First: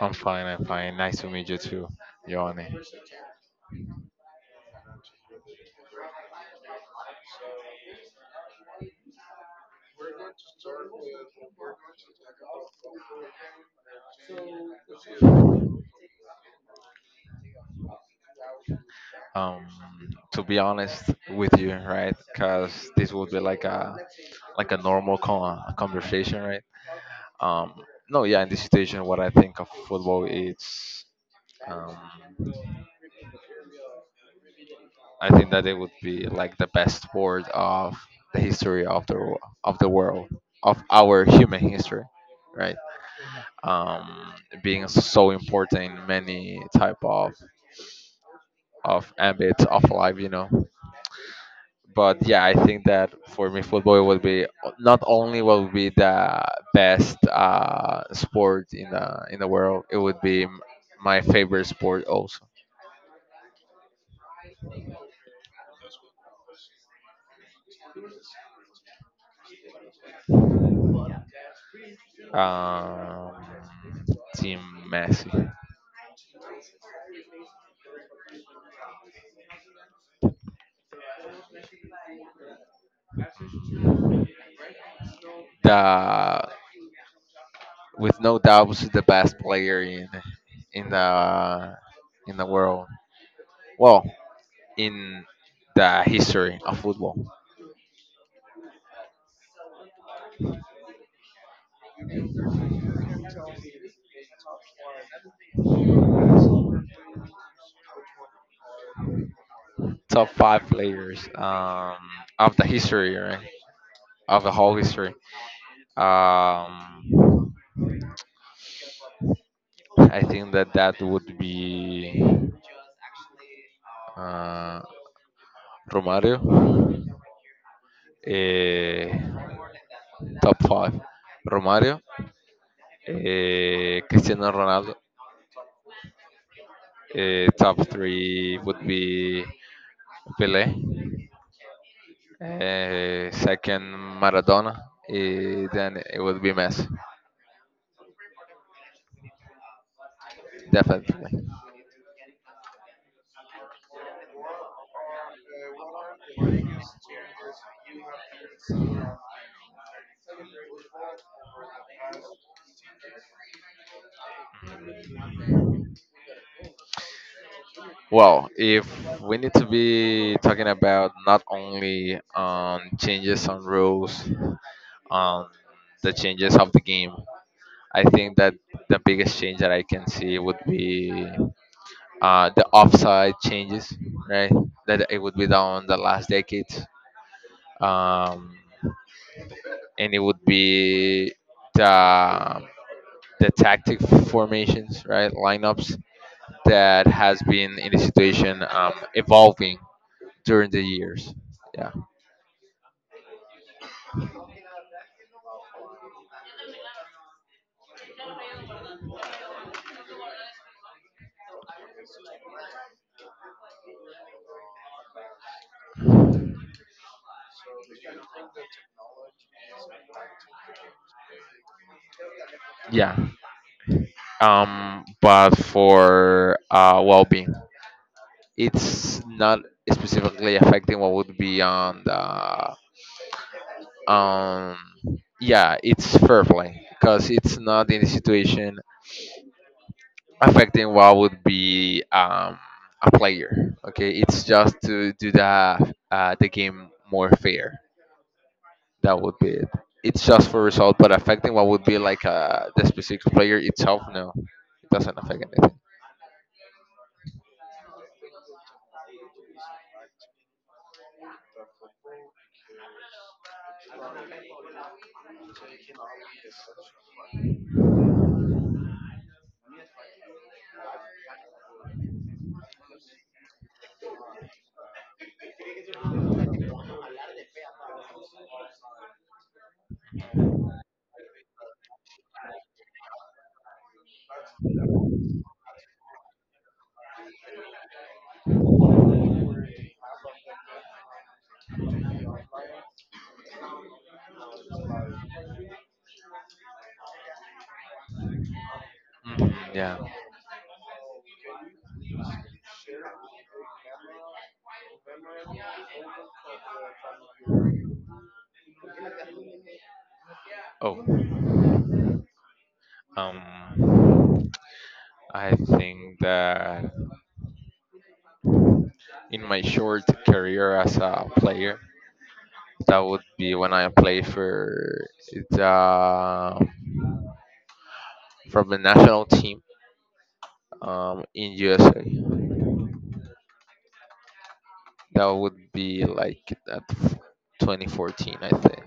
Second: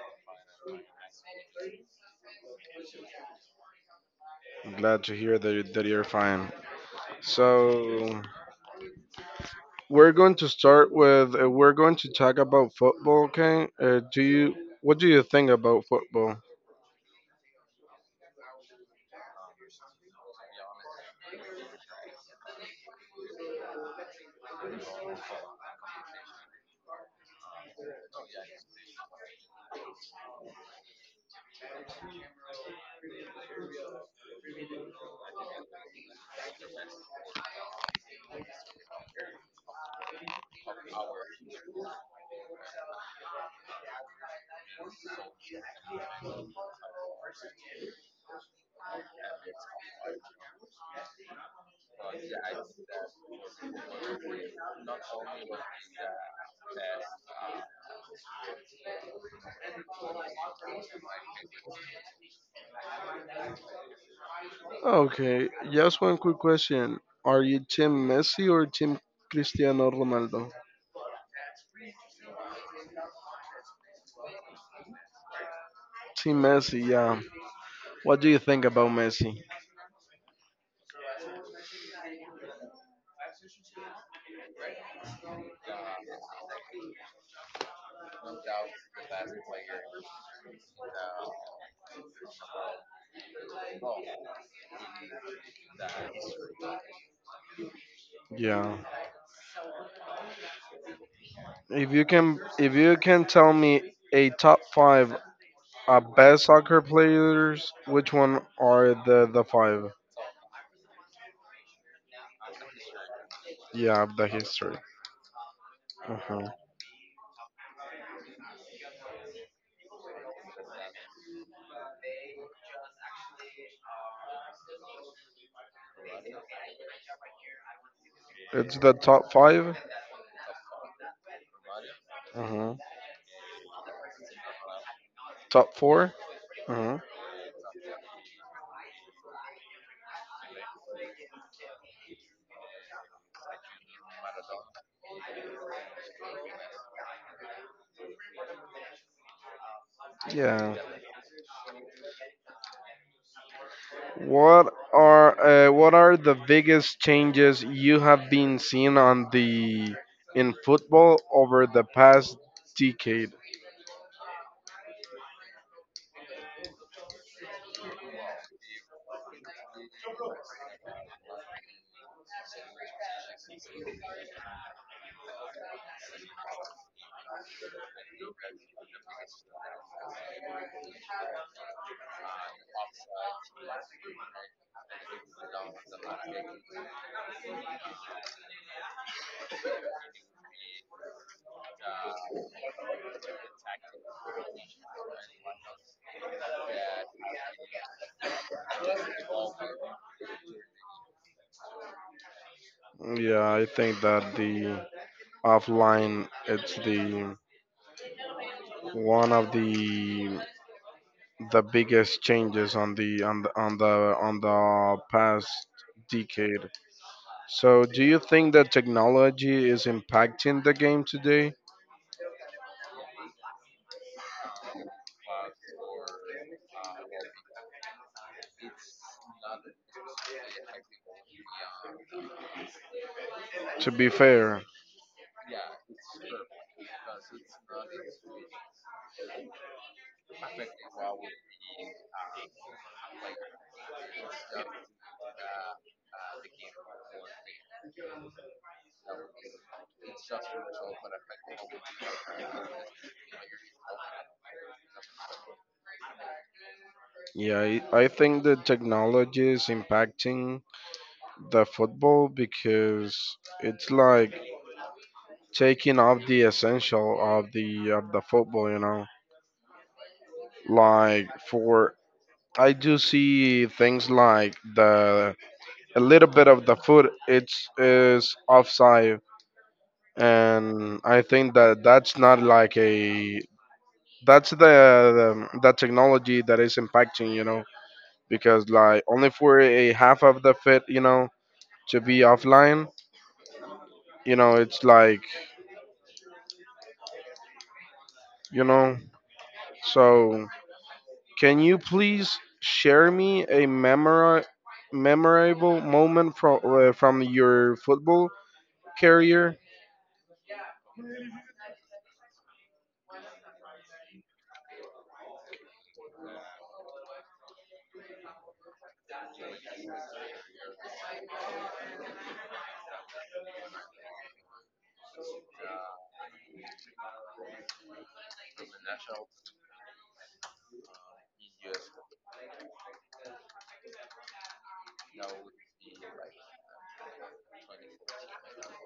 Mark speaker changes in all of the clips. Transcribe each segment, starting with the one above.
Speaker 1: I'm fine, I'm fine. Nice to meet you too, Johnny. Um, to be honest with you, right? Because this would be like a normal con- a conversation, right? Um, no, yeah, in this situation, what I think of football is, um, I think that it would be like the best sport of the history of the of the world of our human history, right? Um, Being so important in many type of ambits of life. But yeah, I think that for me, football would be not only will be the best sport in the world, it would be my favorite sport also. um, Team Messi, the with no doubts the best player in the in the world. Well, in the history of football, top five players of the history, right? Of the whole history. Um, I think that that would be uh, Romario, eh, top five. Romario, Cristiano Ronaldo. Top three would be Pele, second Maradona, then it would be Messi, definitely. Well, if we need to be talking about not only on changes on rules, on the changes of the game, I think that the biggest change that I can see would be the offside changes, right? That it would be done the last decades. Um, and it would be the the tactic formations, right, lineups that has been in the situation evolving during the years. Yeah, yeah. But for well-being, it's not specifically affecting what would be on the um. Yeah, it's fair play because it's not in the situation affecting what would be a player. Okay, it's just to do the game more fair. That would be it. It's just for result, but affecting what would be like the specific player itself. No, it doesn't affect anything. Mhm, yeah. Oh, um, I think that in my short career as a player, that would be when I play for the from the national team, in USA. That would be like at 2014, I think.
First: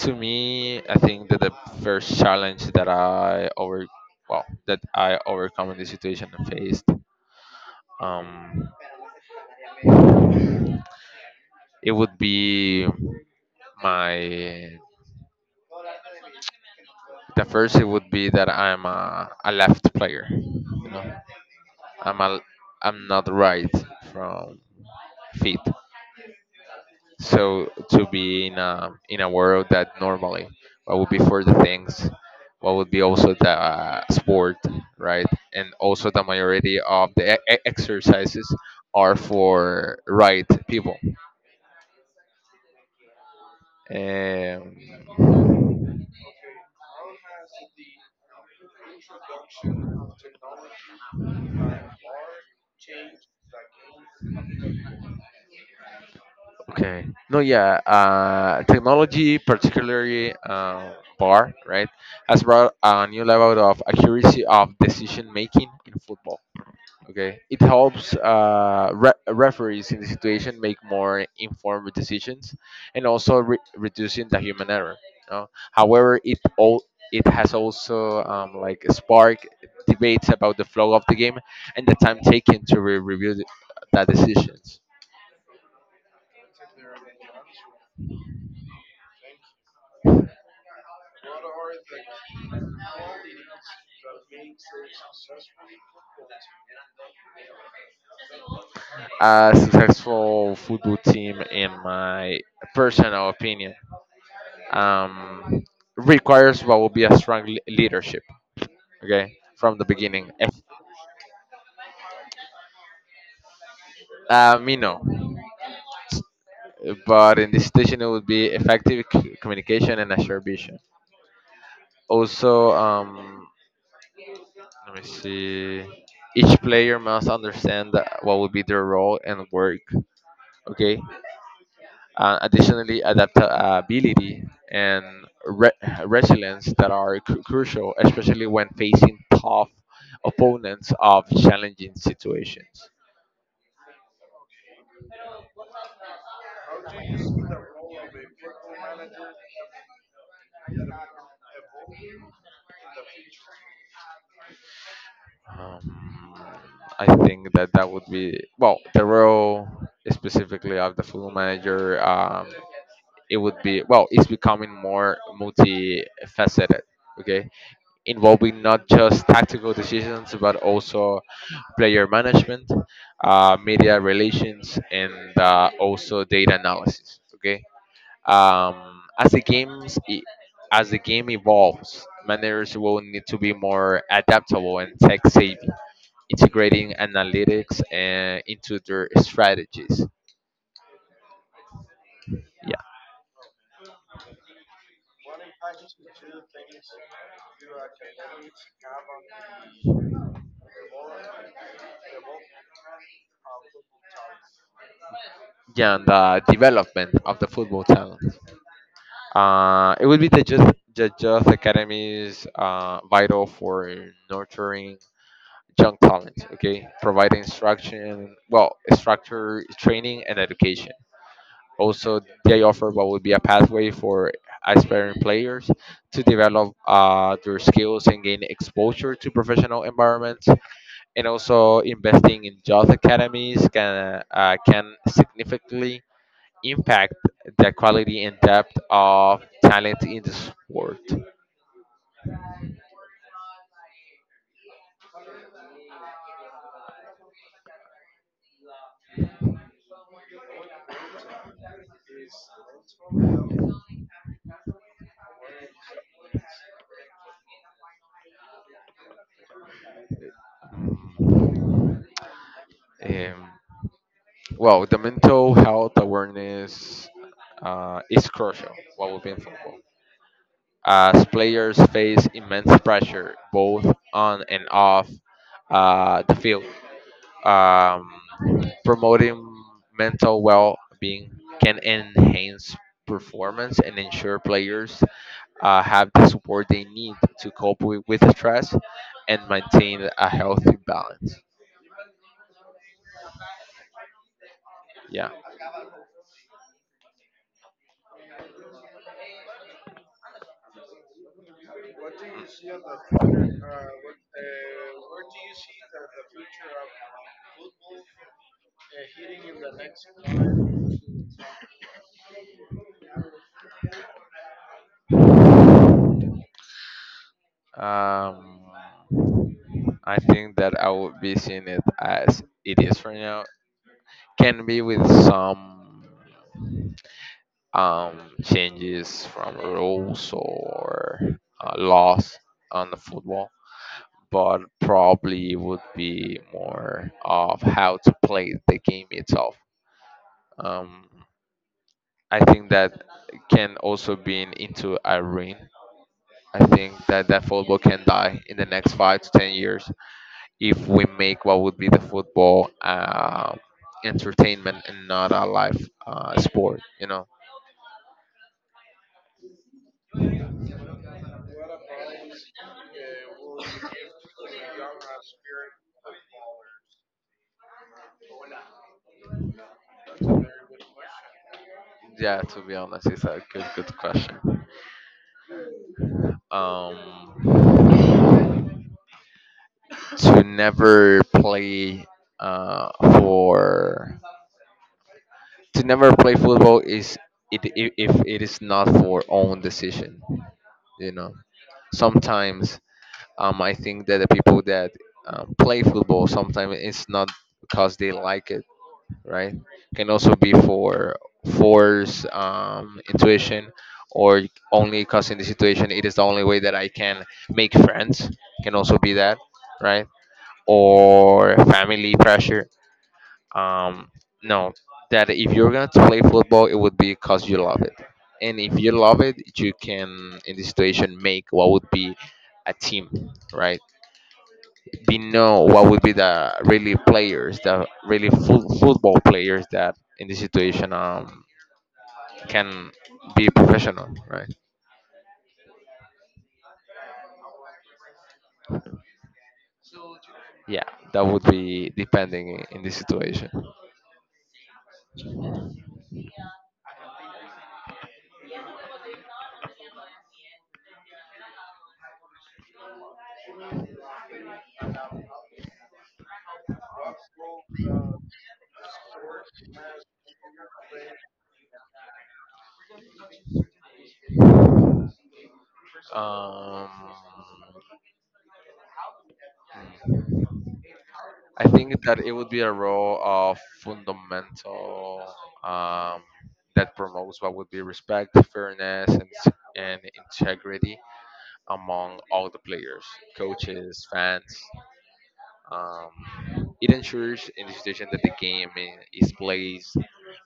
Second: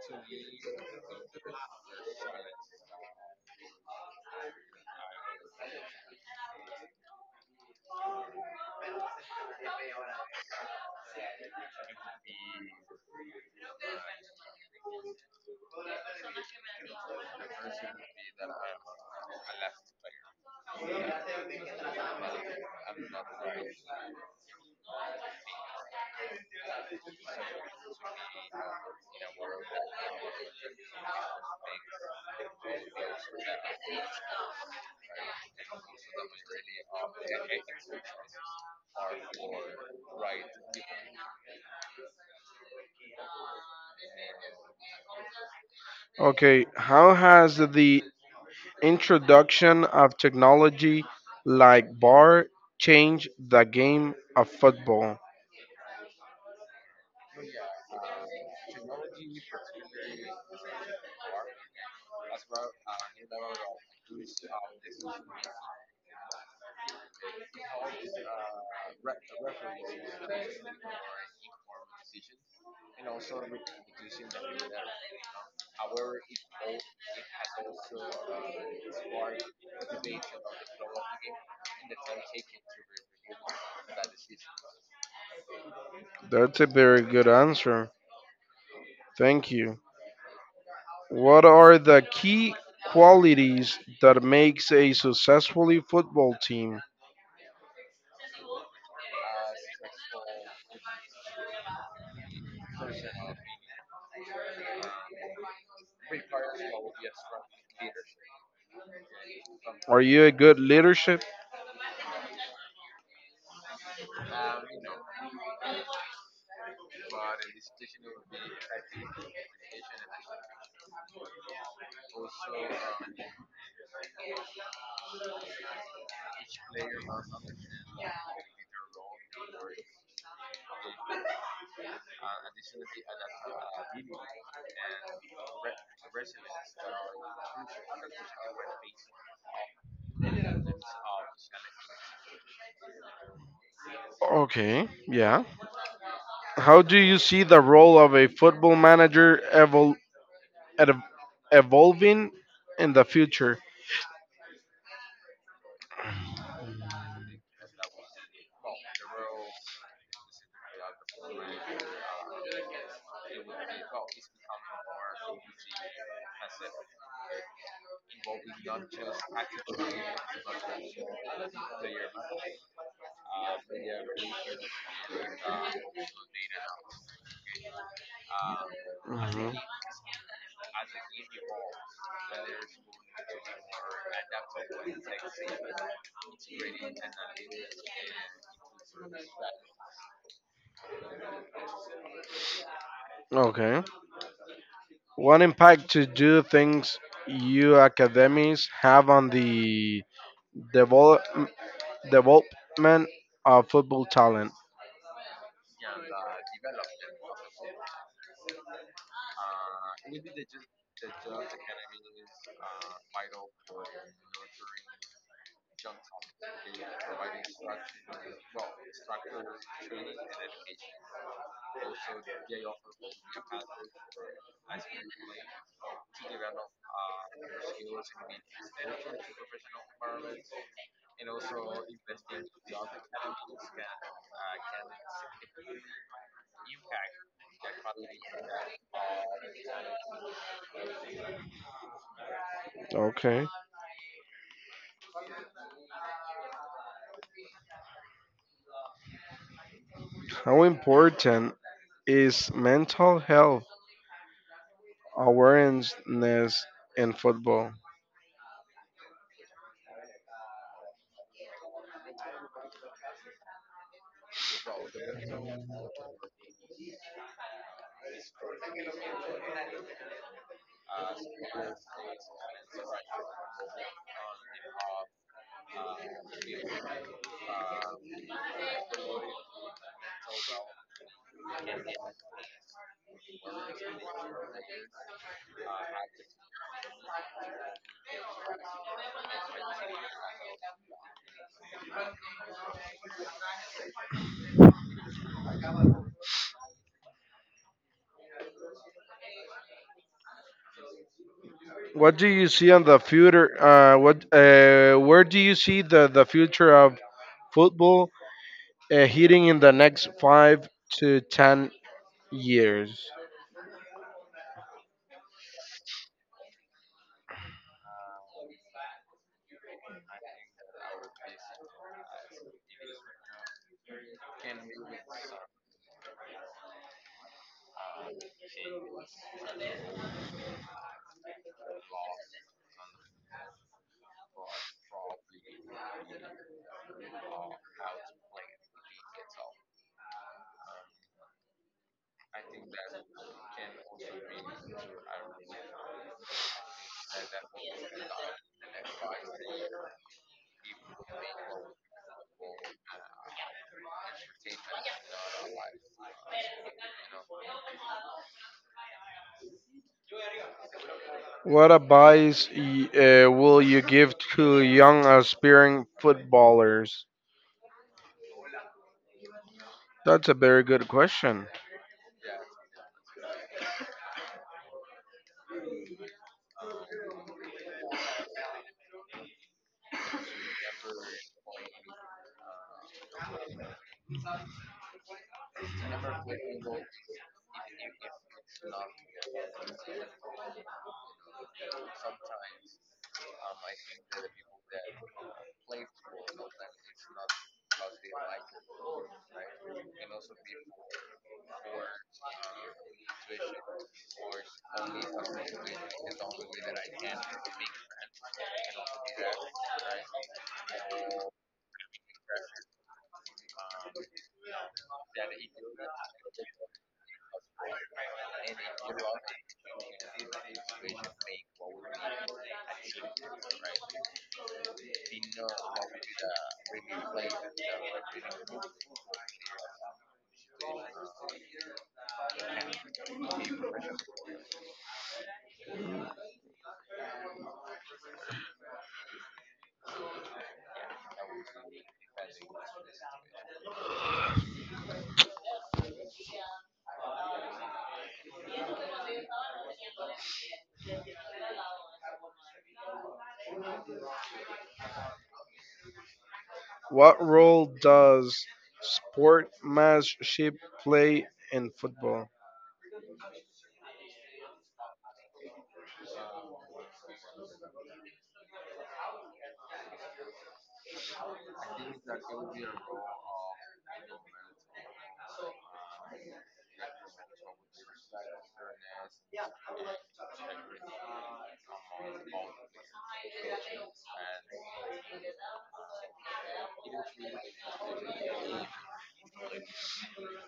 Speaker 1: To me, I think that the first challenge that I overcome in this situation and faced, um, it would be my the first. It would be that I'm a left player. I'm a I'm not right from feet. So to be in a world that normally what would be for the things, what would be also the sport, right, and also the majority of the exercises are for right people. um, okay, no, yeah, technology, particularly, bar, right, has brought a new level of accuracy of decision making in football. Okay, it helps referees in the situation make more informed decisions, and also reducing the human error. However, it has also like spark debates about the flow of the game and the time taken to review the decisions. A successful football team, in my personal opinion, um, requires what will be a strong leadership. Okay, from the beginning. Mino, but in this situation it would be effective communication and assumption. Also, let me see. Each player must understand what will be their role and work. Okay. Additionally, adaptability and re- resilience that are crucial, especially when facing tough opponents of challenging situations. Um, I think that that would be well the role specifically of the football manager. It would be well, it's becoming more multifaceted, okay, involving not just tactical decisions but also player management, media relations, and also data analysis, okay. As the as the game evolves, managers will need to be more adaptable and tech savvy, integrating analytics into their strategies. Yeah, yeah. And the development of the football talent. It would be the youth academies, vital for nurturing young talent. Okay, providing instruction, well, structure, training, and education. Also, they offer what would be a pathway for aspiring players to develop their skills and gain exposure to professional environments. And also, investing in youth academies can significantly impact the quality and depth of talent in the sport. Um, well, the mental health awareness is crucial while we in football. As players face immense pressure both on and off the field, um, promoting mental well being can enhance performance and ensure players have the support they need to cope with stress and maintain a healthy balance. Yeah. Um, I think that I would be seeing it as it is right now. Can be with some changes from rules or laws on the football, but probably would be more of how to play the game itself. Um, I think that can also be into Irene. I think that that football can die in the next 5 to 10 years if we make what would be the football entertainment and not a life sport. You know? Yeah. To be honest, it's a good question. Um, to never play uh, for football is if it is not for own decision. You know, sometimes. I think that the people that play football, sometimes it's not because they like it, right? Can also be for force, intuition, or only because in the situation it is the only way that I can make friends. Can also be that, right? Or family pressure. Um, no, that if you're gonna play football, it would be because you love it. And if you love it, you can, in this situation, make what would be a team, right? We know what would be the really players, the really full football players that in this situation can be professional, right? Yeah, that would be depending in this situation. Um, I think that it would be a role of fundamental, um, that promotes what would be respect, fairness, and integrity among all the players, coaches, fans. Um, It ensures in the situation that the game is played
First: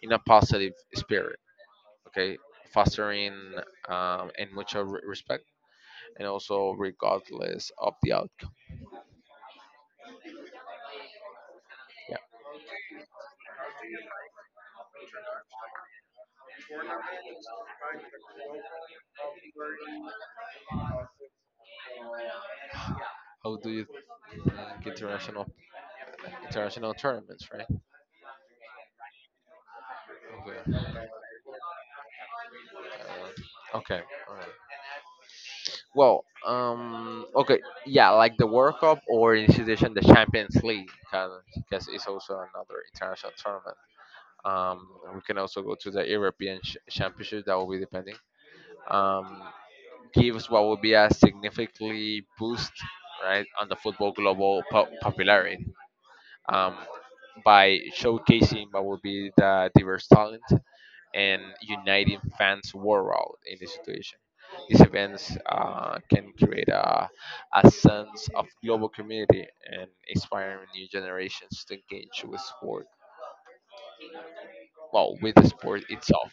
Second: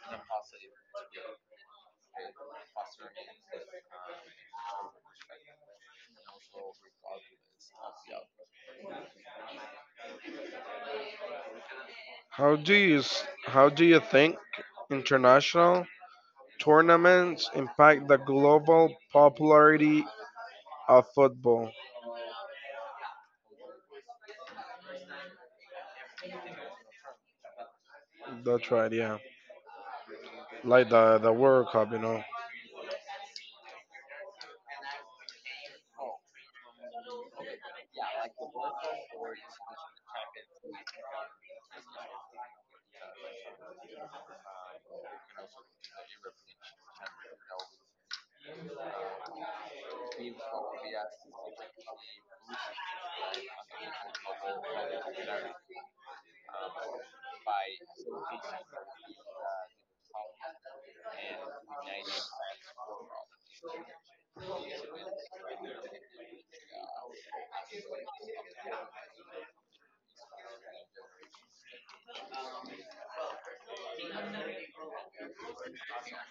Speaker 1: in a positive spirit, okay, fostering, and mutual respect, and also regardless of the outcome. Yeah. How do you think international tournaments, right? Okay. Okay. All right. Well, okay, yeah, like the World Cup, or in this edition the Champions League, because it's also another international tournament. Um, we can also go to the European Championship. That will be depending. um, Gives what would be a significantly boost, right, on the football global popularity, um, by showcasing what would be the diverse talent and uniting fans worldwide in this situation. These events can create a sense of global community and inspiring new generations to engage with sport. Well, with the sport itself.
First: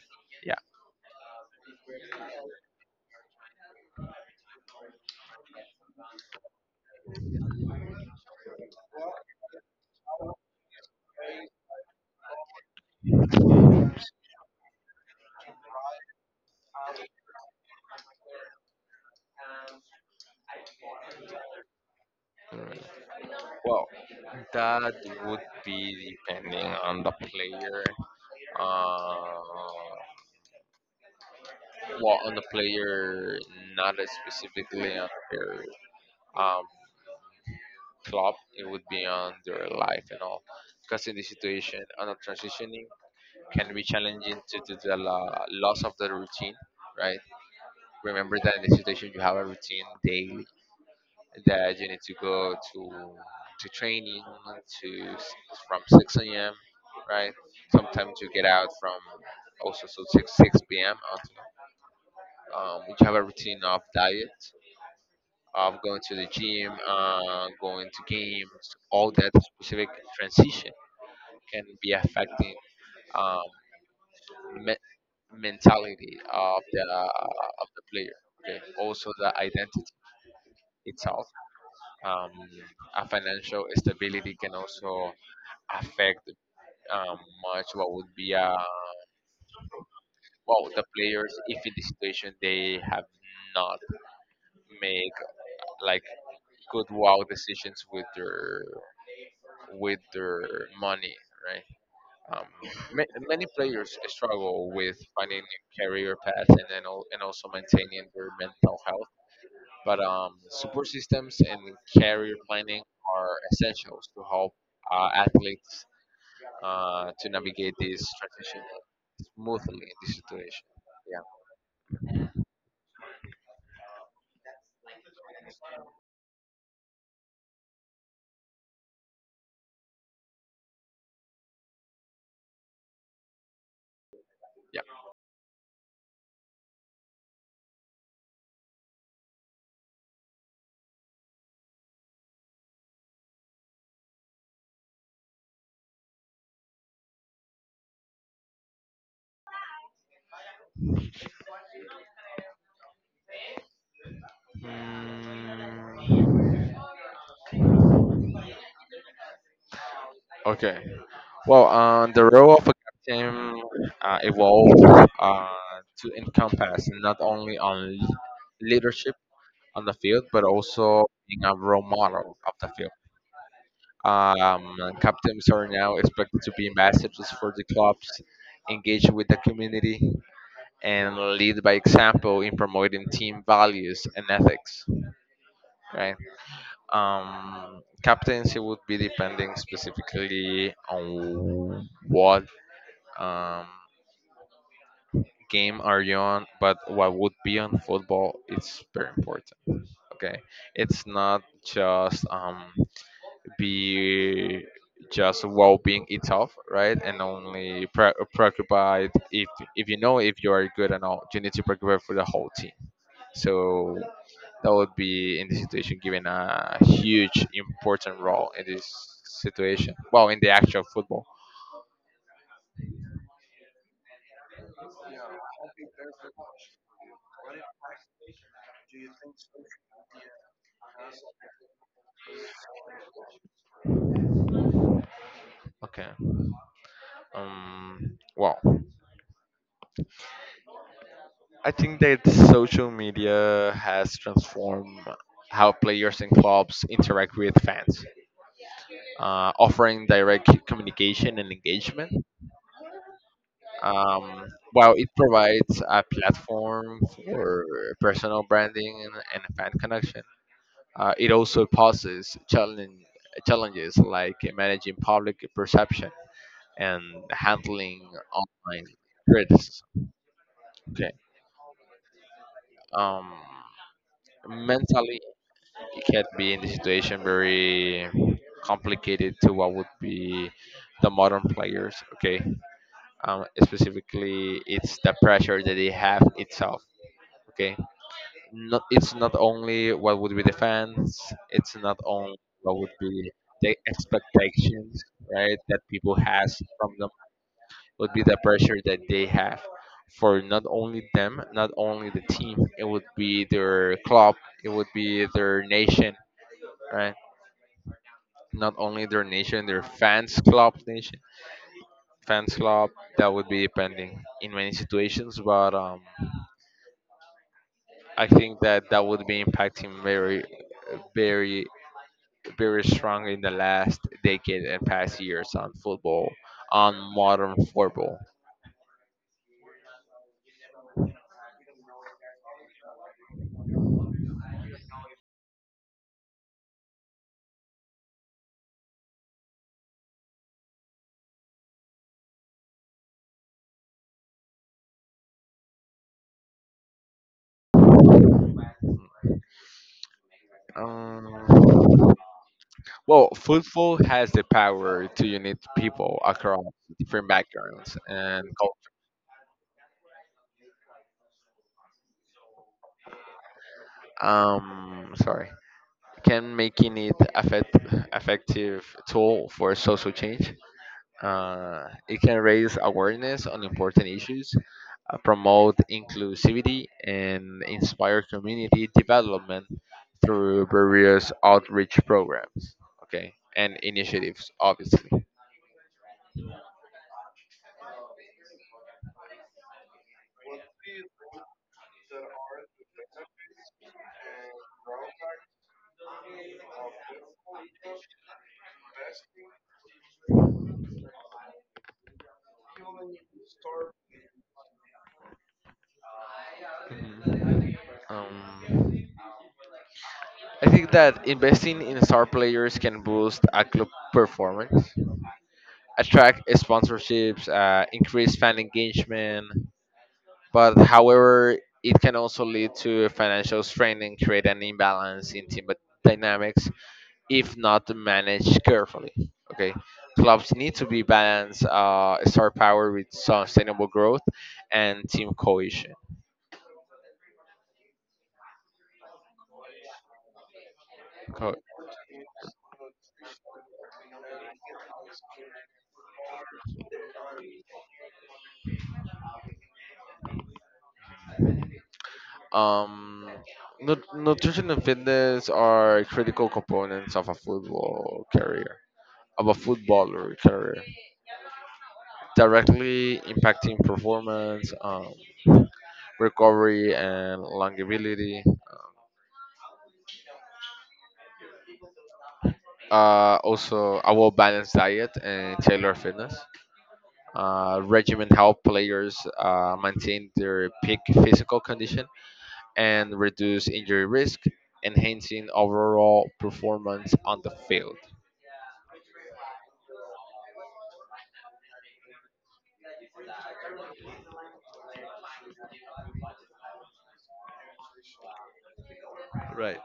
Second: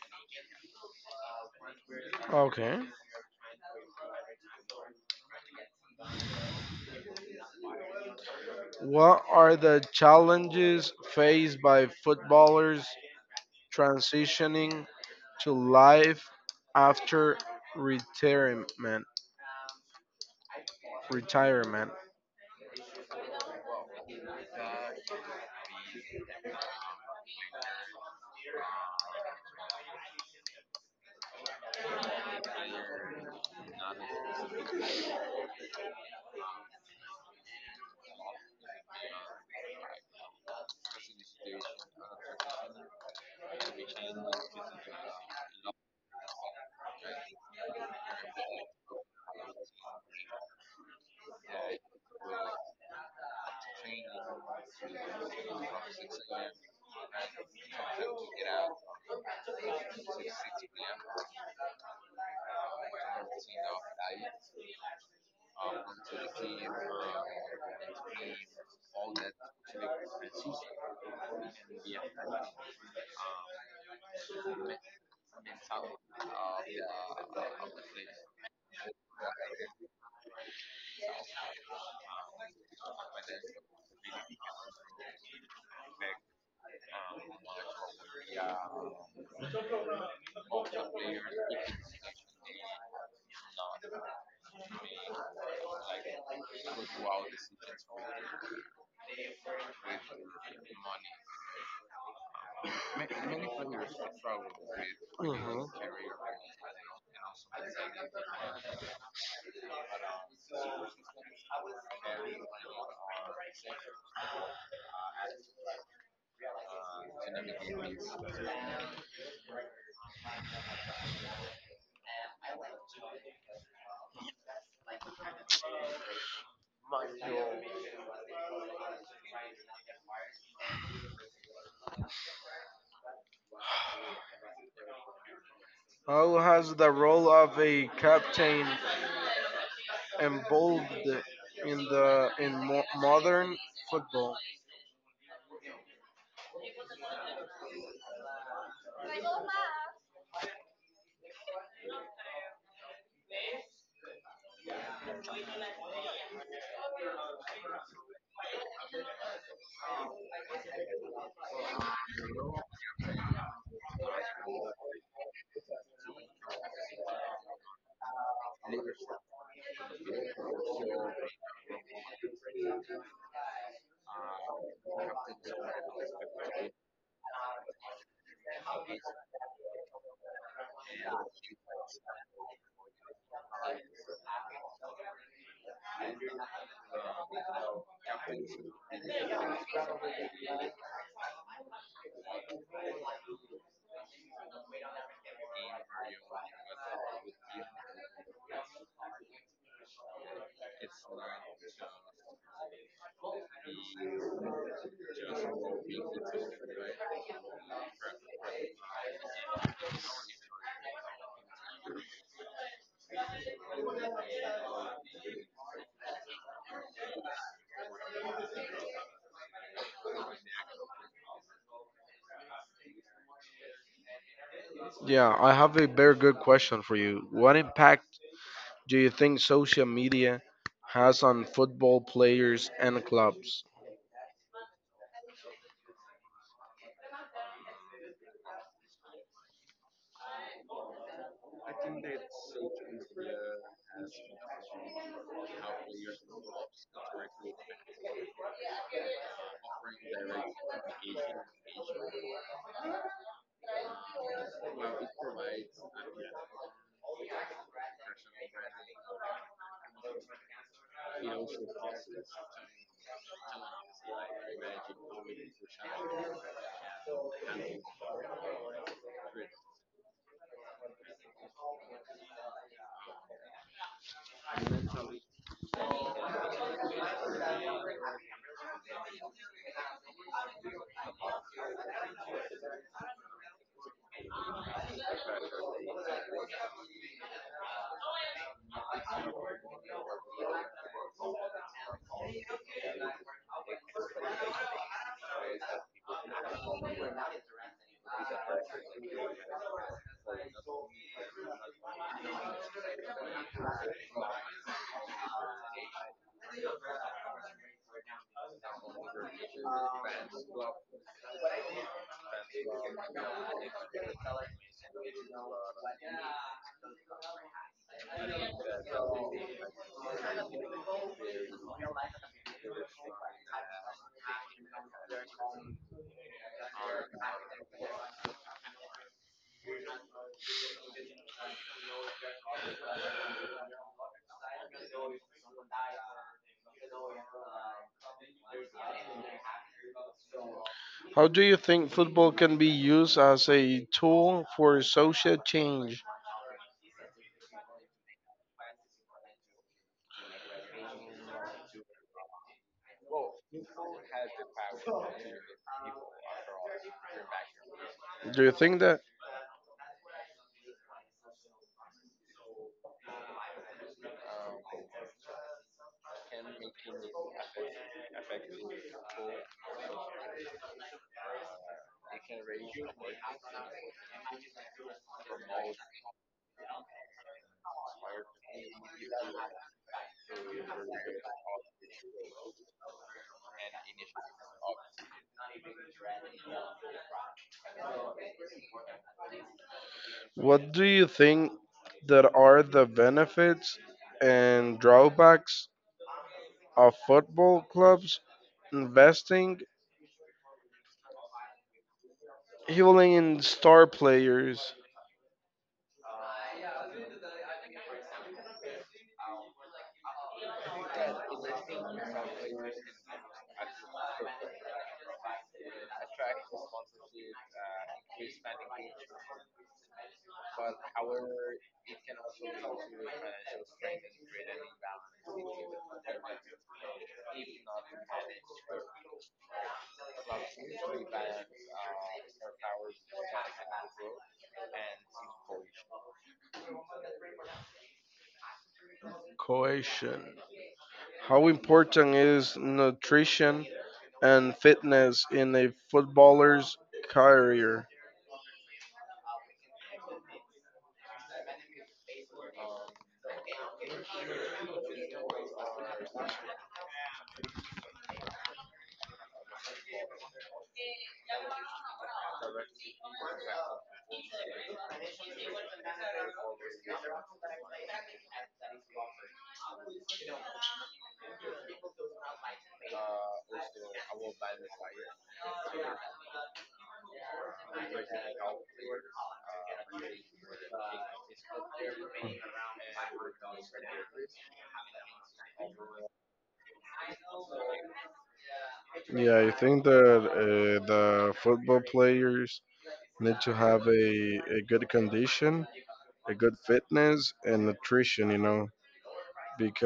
Speaker 1: Yeah. Well, that would be depending on the player. Uh, well, on the player, not specifically on their um, club. It would be on their life and all. Because in this situation, on a transitioning can be challenging due to the loss of the routine, right? Remember that in this situation you have a routine daily, that you need to go to training to s- from 6 a.m., right? Sometimes you get out from also so 6 p.m. until, we have a routine of diet, of going to the gym, going to games. All that specific transition can be affecting um, me- mentality of the player. Okay, also the identity itself. Um, a financial stability can also affect um, much what would be well, the players, if in this situation they have not make like good wow decisions with their money, right. um, Many players struggle with finding a career path, and then and also maintaining their mental health, but support systems and career planning are essentials to help athletes to navigate this transition smoothly in this situation. Yeah, yeah. Mm, okay. Well, the role of a captain evolved to encompass not only on leadership on the field, but also being a role model of the field. Captains are now expected to be ambassadors for the clubs, engage with the community, and lead by example in promoting team values and ethics. Right. Captaincy would be depending specifically on what um, game are you on, but what would be on football is very important. Okay, it's not just be just well-being itself, right? And only preoccupied if you are good and all, you need to preoccupy for the whole team. So that would be in this situation given a huge important role in this situation. Well, in the actual football. Okay. Well, I think that social media has transformed how players and clubs interact with fans, offering direct communication and engagement. Um, while it provides a platform for personal branding and fan connection. It also poses challenges like managing public perception and handling online criticism. Okay. Um, Mentally, it can be in the situation very complicated to what would be the modern players. Okay. Specifically, it's the pressure that they have itself. Okay. not It's not only what would be the fans, it's not only what would be the expectations, right, that people has from them. Would be the pressure that they have for not only them, not only the team, it would be their club, it would be their nation, right? Not only their nation, their fans, club, nation, fans, club. That would be depending in many situations, but I think that that would be impacting very, very, very strong in the last decade and past years on football, on modern football. Um, well, football has the power to unite people across different backgrounds and culture. Sorry, can making it effective tool for social change. It can raise awareness on important issues, promote inclusivity, and inspire community development through various outreach programs, okay, and initiatives, obviously. Um, I think that investing in star players can boost a club performance, attract sponsorships, increase fan engagement. But however, it can also lead to financial strain and create an imbalance in team dynamics if not managed carefully. Okay, clubs need to be balance star power with sustainable growth and team cohesion. Co- Um, Nutrition and fitness are critical components of a football career, of a footballer career, directly impacting performance, recovery, and longevity. Also a well balanced diet and tailored fitness. Regimen help players maintain their peak physical condition and reduce injury risk, enhancing overall performance on the field. Right.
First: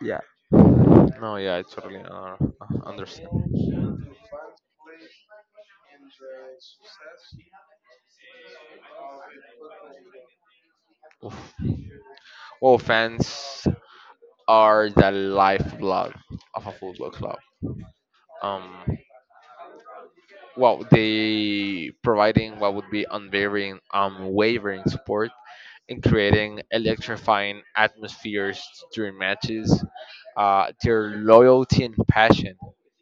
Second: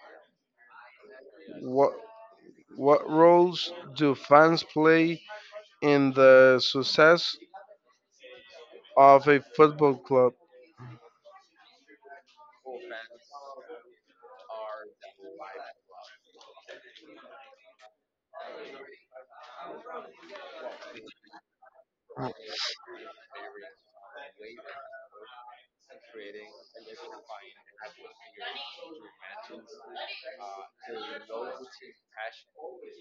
Speaker 1: Yeah. No, yeah, I totally understand. Well, fans are the lifeblood of a football club. Um, well, they providing what would be unwavering support in creating electrifying atmospheres during matches. Their loyalty and passion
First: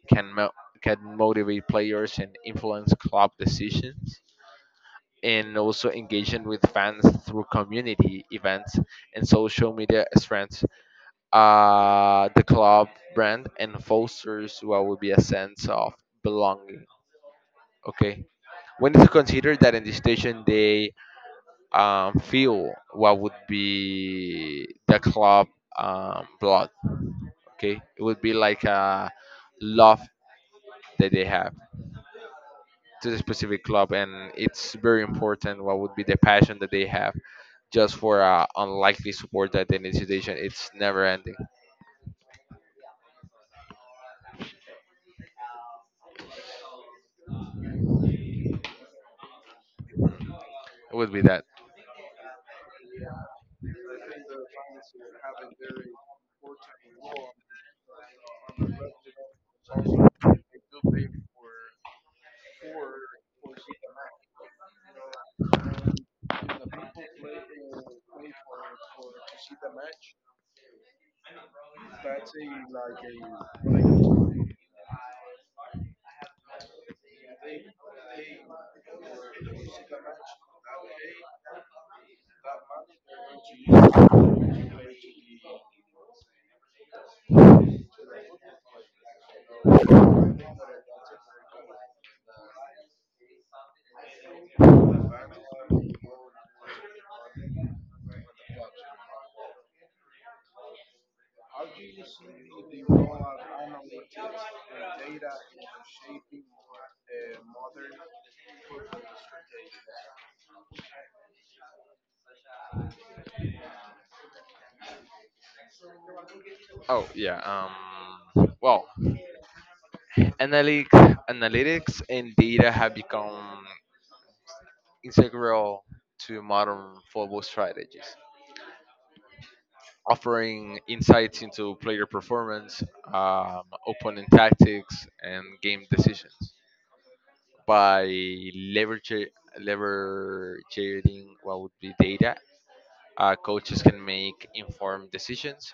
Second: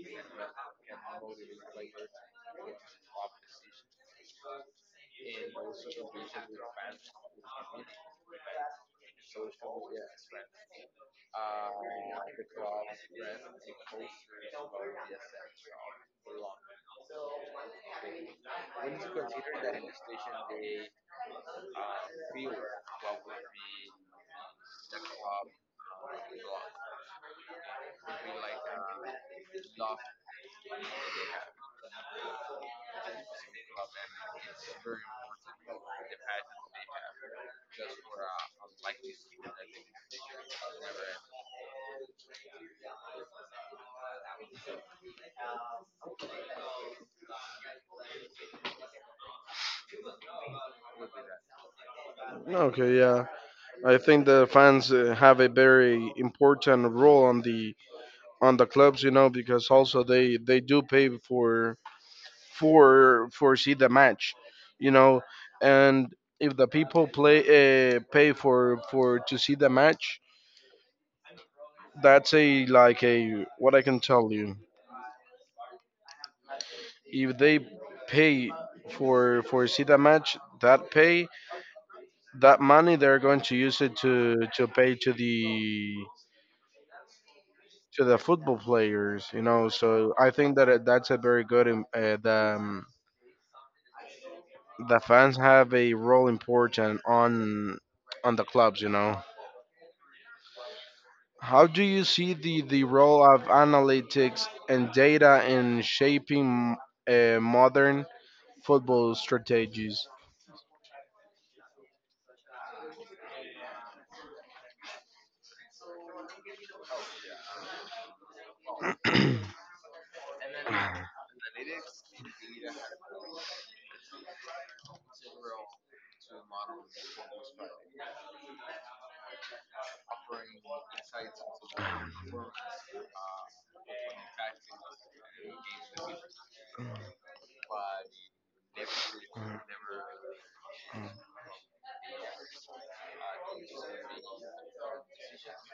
Speaker 1: can mo- can motivate players and influence club decisions, and also engaging with fans through community events and social media strengths the club brand and fosters what would be a sense of belonging. Okay, we need to consider that in the station they feel what would be the club blood. Okay, it would be like a love that they have to the specific club, and it's very important what would be the passion that they have just for unlikely support that in the station it's never ending. It would be that. Oh yeah. Well, analytics and data have become integral to modern football strategies, offering insights into player performance, opponent tactics, and game decisions by leveraging leveraging what would be data. Coaches can make informed decisions,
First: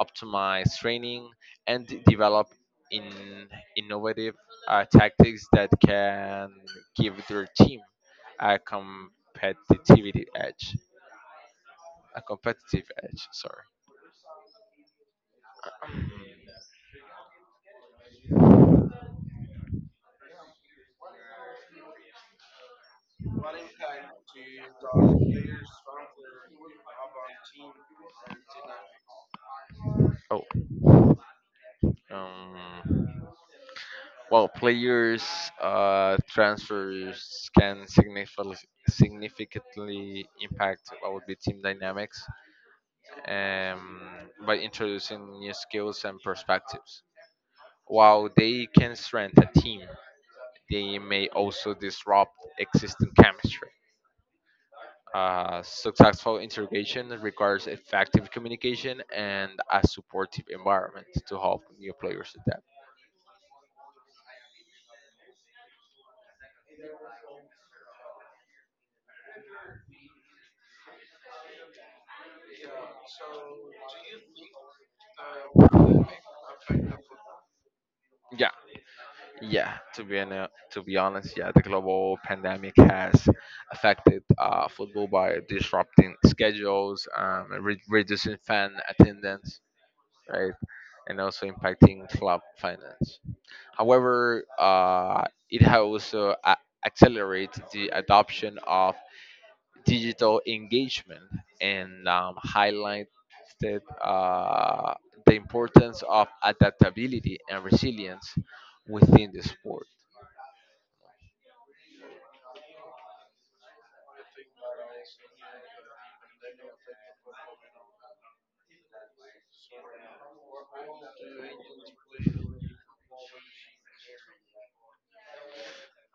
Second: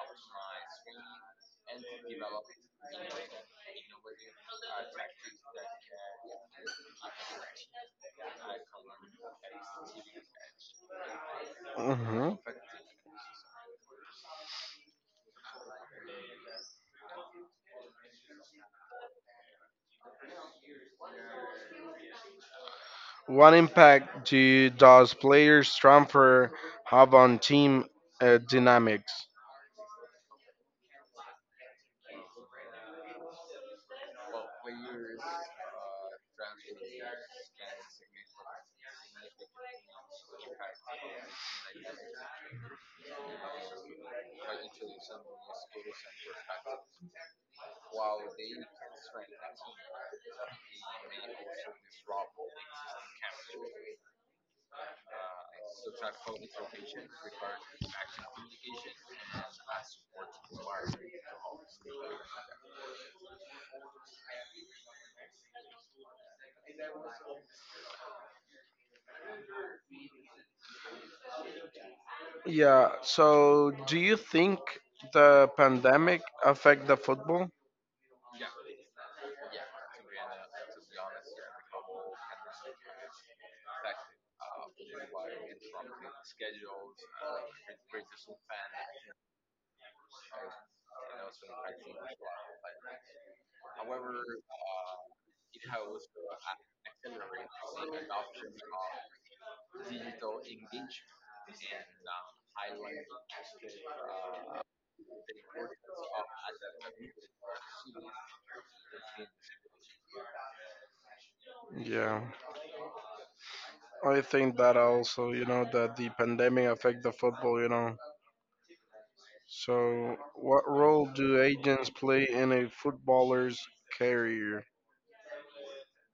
Speaker 1: optimize training, and develop in innovative tactics that can give their team a competitive edge. A competitive edge. Sorry. Um, Oh. Um, Well, players' transfers can significantly impact what would be team dynamics, um, by introducing new skills and perspectives. While they can strengthen a team, they may also disrupt existing chemistry. Successful integration requires effective communication and a supportive environment to help new players adapt. Yeah. Yeah, to be honest, yeah, the global pandemic has affected football by disrupting schedules, and reducing fan attendance, right, and also impacting club finance. However, it has also accelerated the adoption of digital engagement and highlighted uh, the importance of adaptability and resilience within the sport.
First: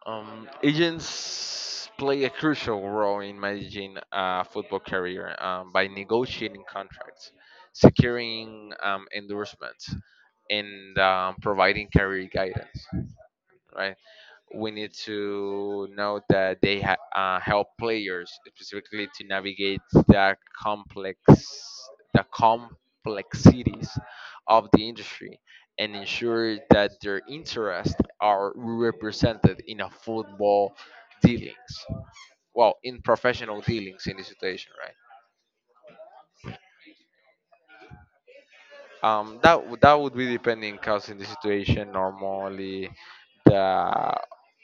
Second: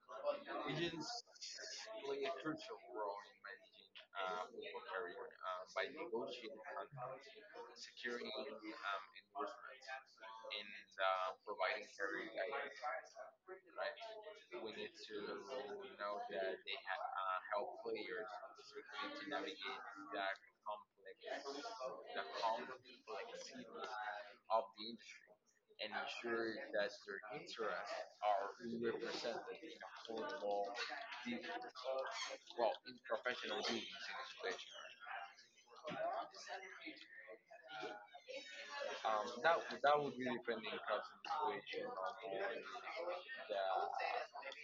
Speaker 1: Agents play a crucial role in managing a football career, by negotiating contracts, securing endorsements, and providing career guidance. Right? We need to know that they help players specifically to navigate complex the complexities of the industry and ensure that their interests are represented in a football dealings, well, in professional dealings in this situation, right? That would be depending because in this situation, normally the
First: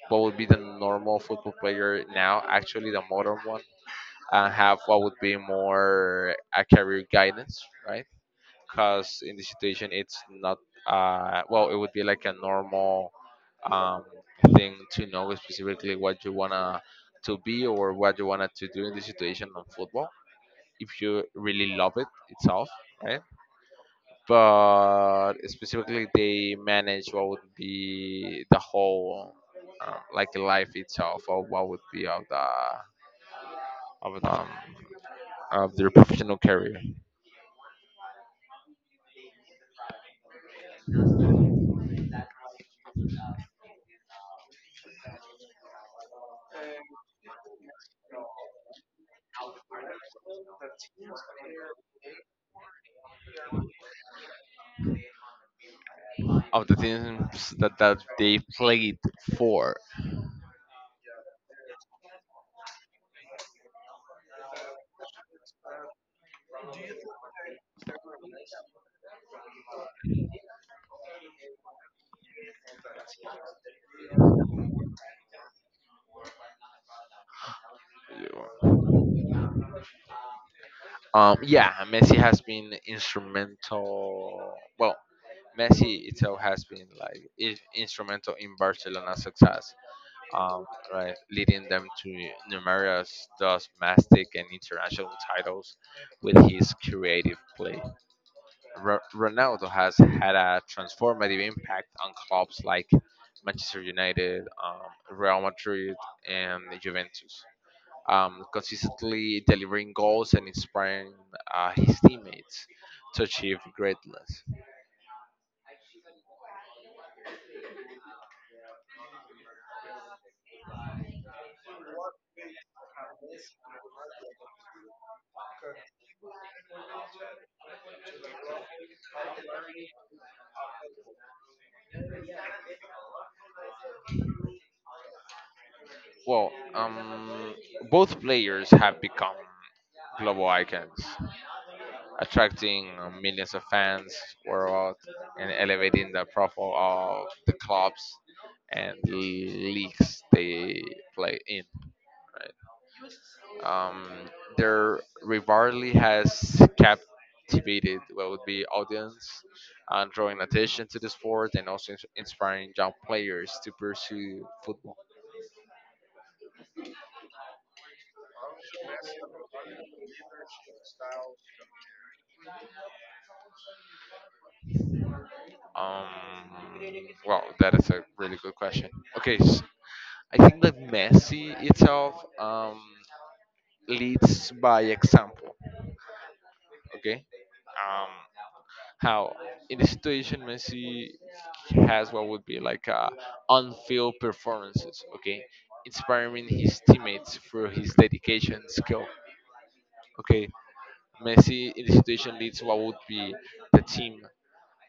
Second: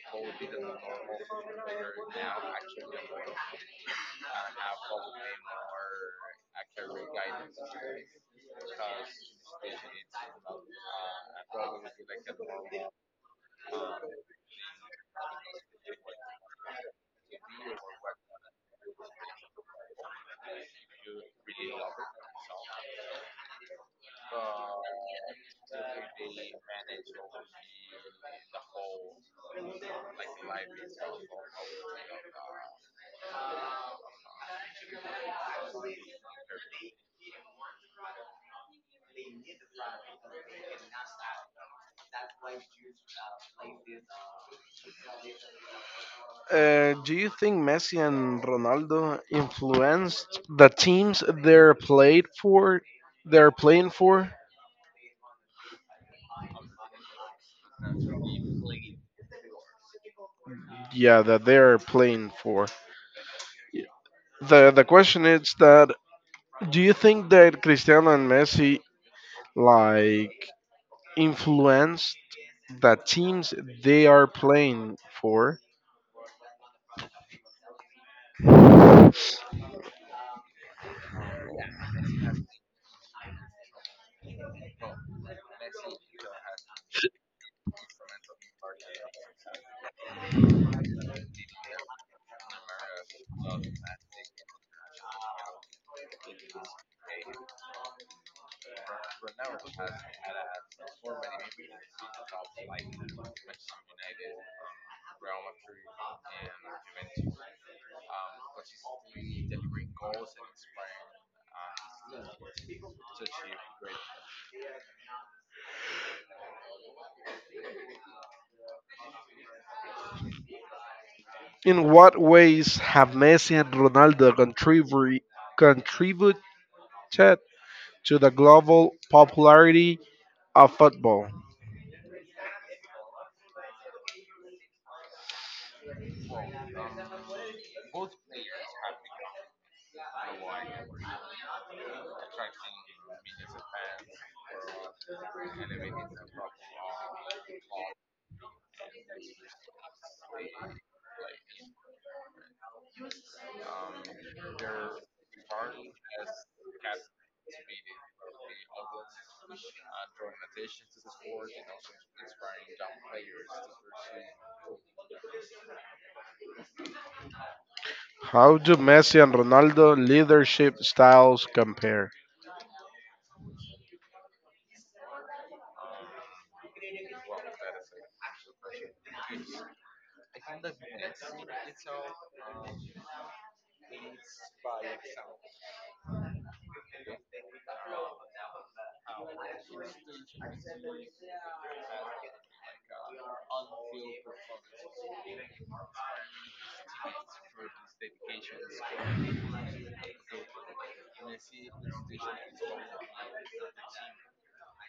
Speaker 1: what would be the normal football player, now actually the modern one, and have what would be more a career guidance, right? Because in this situation, it's not, well, it would be like a normal um, thing to know specifically what you wanna to be or what you wanna to do in this situation on football if you really love it itself, right? But specifically, they manage what would be the whole. Like life itself, or what would be of um, of their professional career, of the teams that they played for. Yeah, Messi has been instrumental. Well, Messi itself has been like is instrumental in Barcelona's success, um, right, leading them to numerous domestic and international titles with his creative play. Ronaldo has had a transformative impact on clubs like Manchester United, Real Madrid, and Juventus, consistently delivering goals and inspiring his teammates to achieve greatness. Well, both players have become global icons, attracting millions of fans worldwide and elevating the profile of the clubs and leagues they play in. Right? Their rivalry has captivated what would be audience, drawing attention to the sport and also inspiring young players to pursue football. Um, well, that is a really good question. Okay, s I think that Messi itself, Um, leads by example. Okay, um, how in this situation Messi has what would be like a on-field performances. Okay, inspiring his teammates through his dedication and skill. Okay, Messi in this situation leads what would be the team,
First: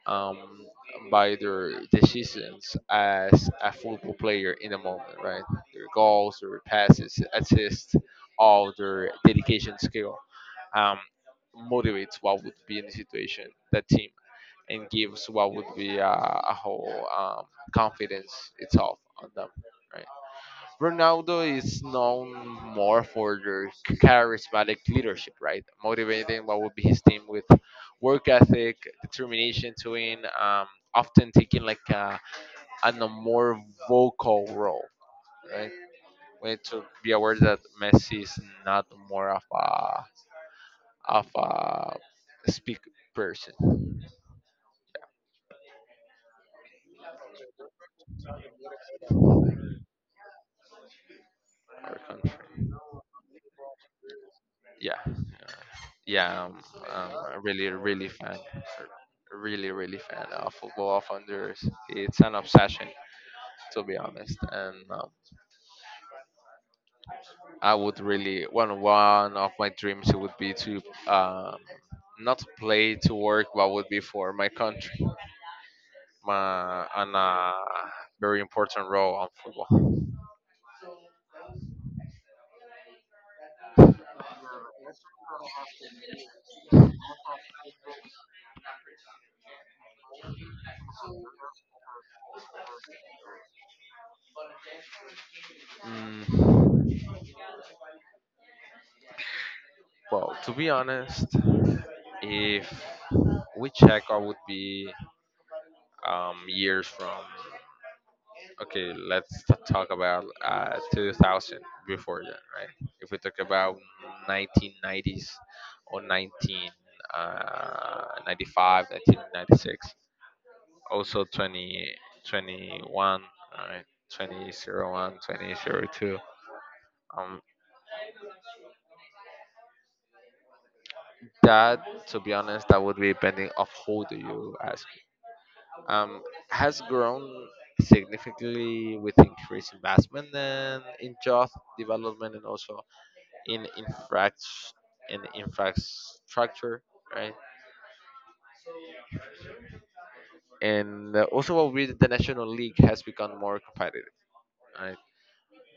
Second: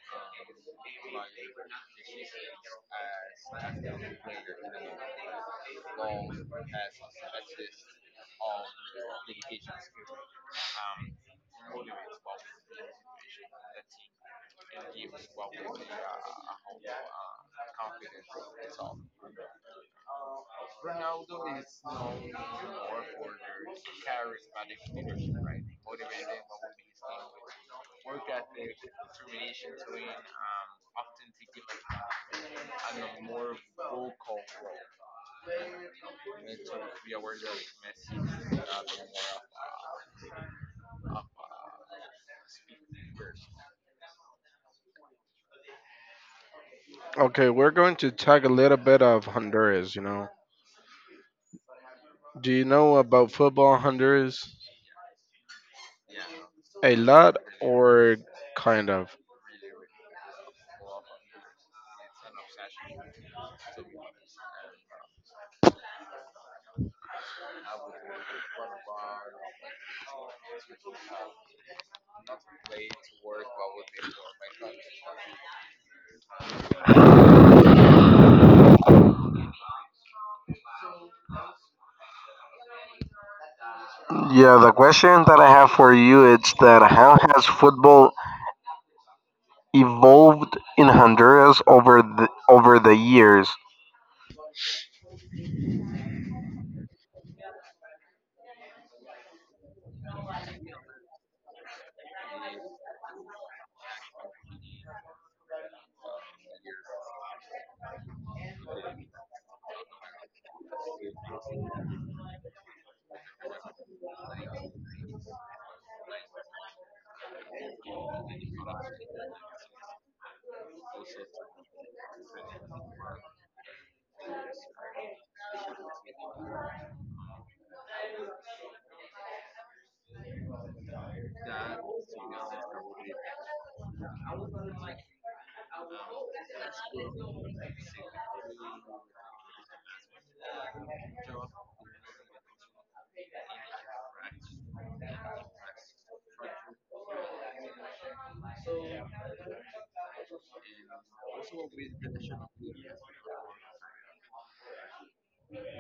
Speaker 1: um, by their decisions as a football player in the moment, right? Their goals, their passes, assists, all their dedication skill, um, motivates what would be in the situation, the team, and gives what would be a whole confidence itself on them. Right? Ronaldo is known more for their charismatic leadership, right? Motivating what would be his team with work ethic, determination to win, often taking like a more vocal role, right? We need to be aware that Messi is not more of a speak person our country. Yeah, yeah, I'm a really, really fan, a really, really fan of football of Honduras. It's an obsession, to be honest. And I would really one of my dreams would be to um, not play to work, but would be for my country, my and a very important role on football.
Speaker 2: Yeah, the question that I have for you is that how has football evolved in Honduras over the years?
Speaker 1: Mm, well, to be honest, if we check what would be years from, okay, let's talk about 2000 before that, right? If we talk about 1990s or 19 uh, 1996, also 2021, right, 2001, 2002, um that, to be honest, that would be depending of who do you ask. um, has grown significantly with increased investment and in job development and also in infrastructure in infrastructure, right? And also, what we the national league has become more competitive, right?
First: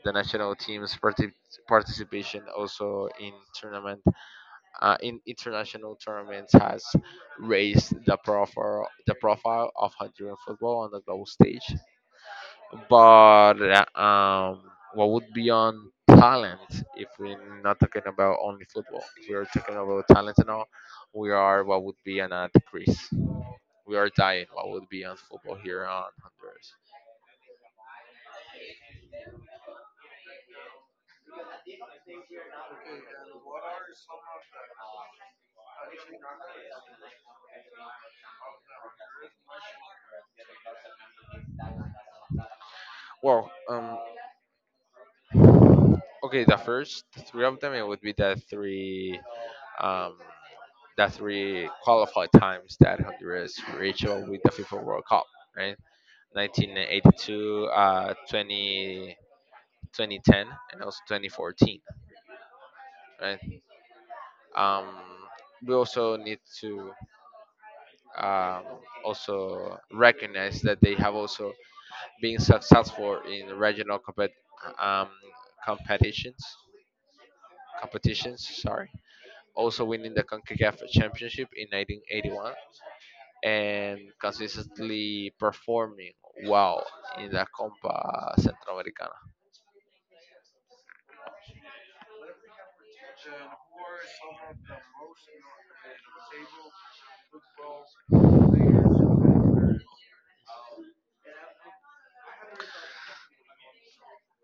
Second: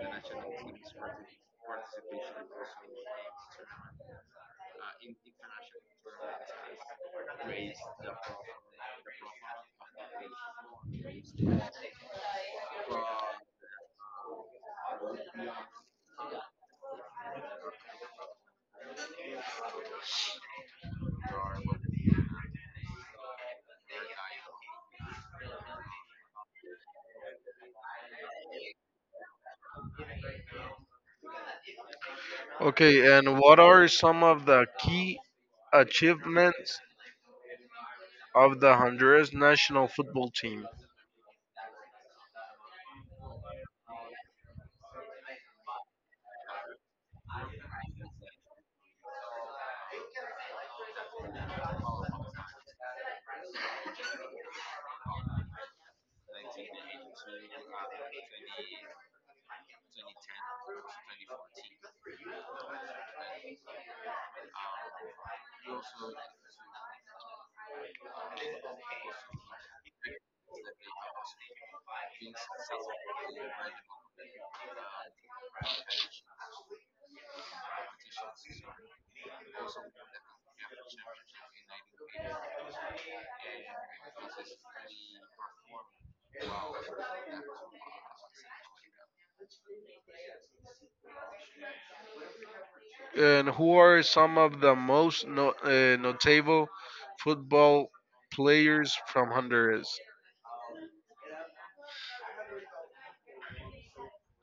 Speaker 1: The national team's parti- Participation also in tournament, in international tournaments has raised the profile of Honduran football on the global stage. But what would be on talent, if we're not talking about only football? If we are talking about talent and all, we are what would be an at decrease. We are dying. What would be on football here on Honduras? Well, okay, the first three of them it would be um, the three qualified times that Honduras reached out with the FIFA World Cup, right? 1982, 20 2010, and also 2014, right? um, we also need to um, also recognize that they have also been successful in regional um, competitions competitions, sorry, also winning the CONCACAF championship in 1981 and consistently performing well in the Copa Centroamericana.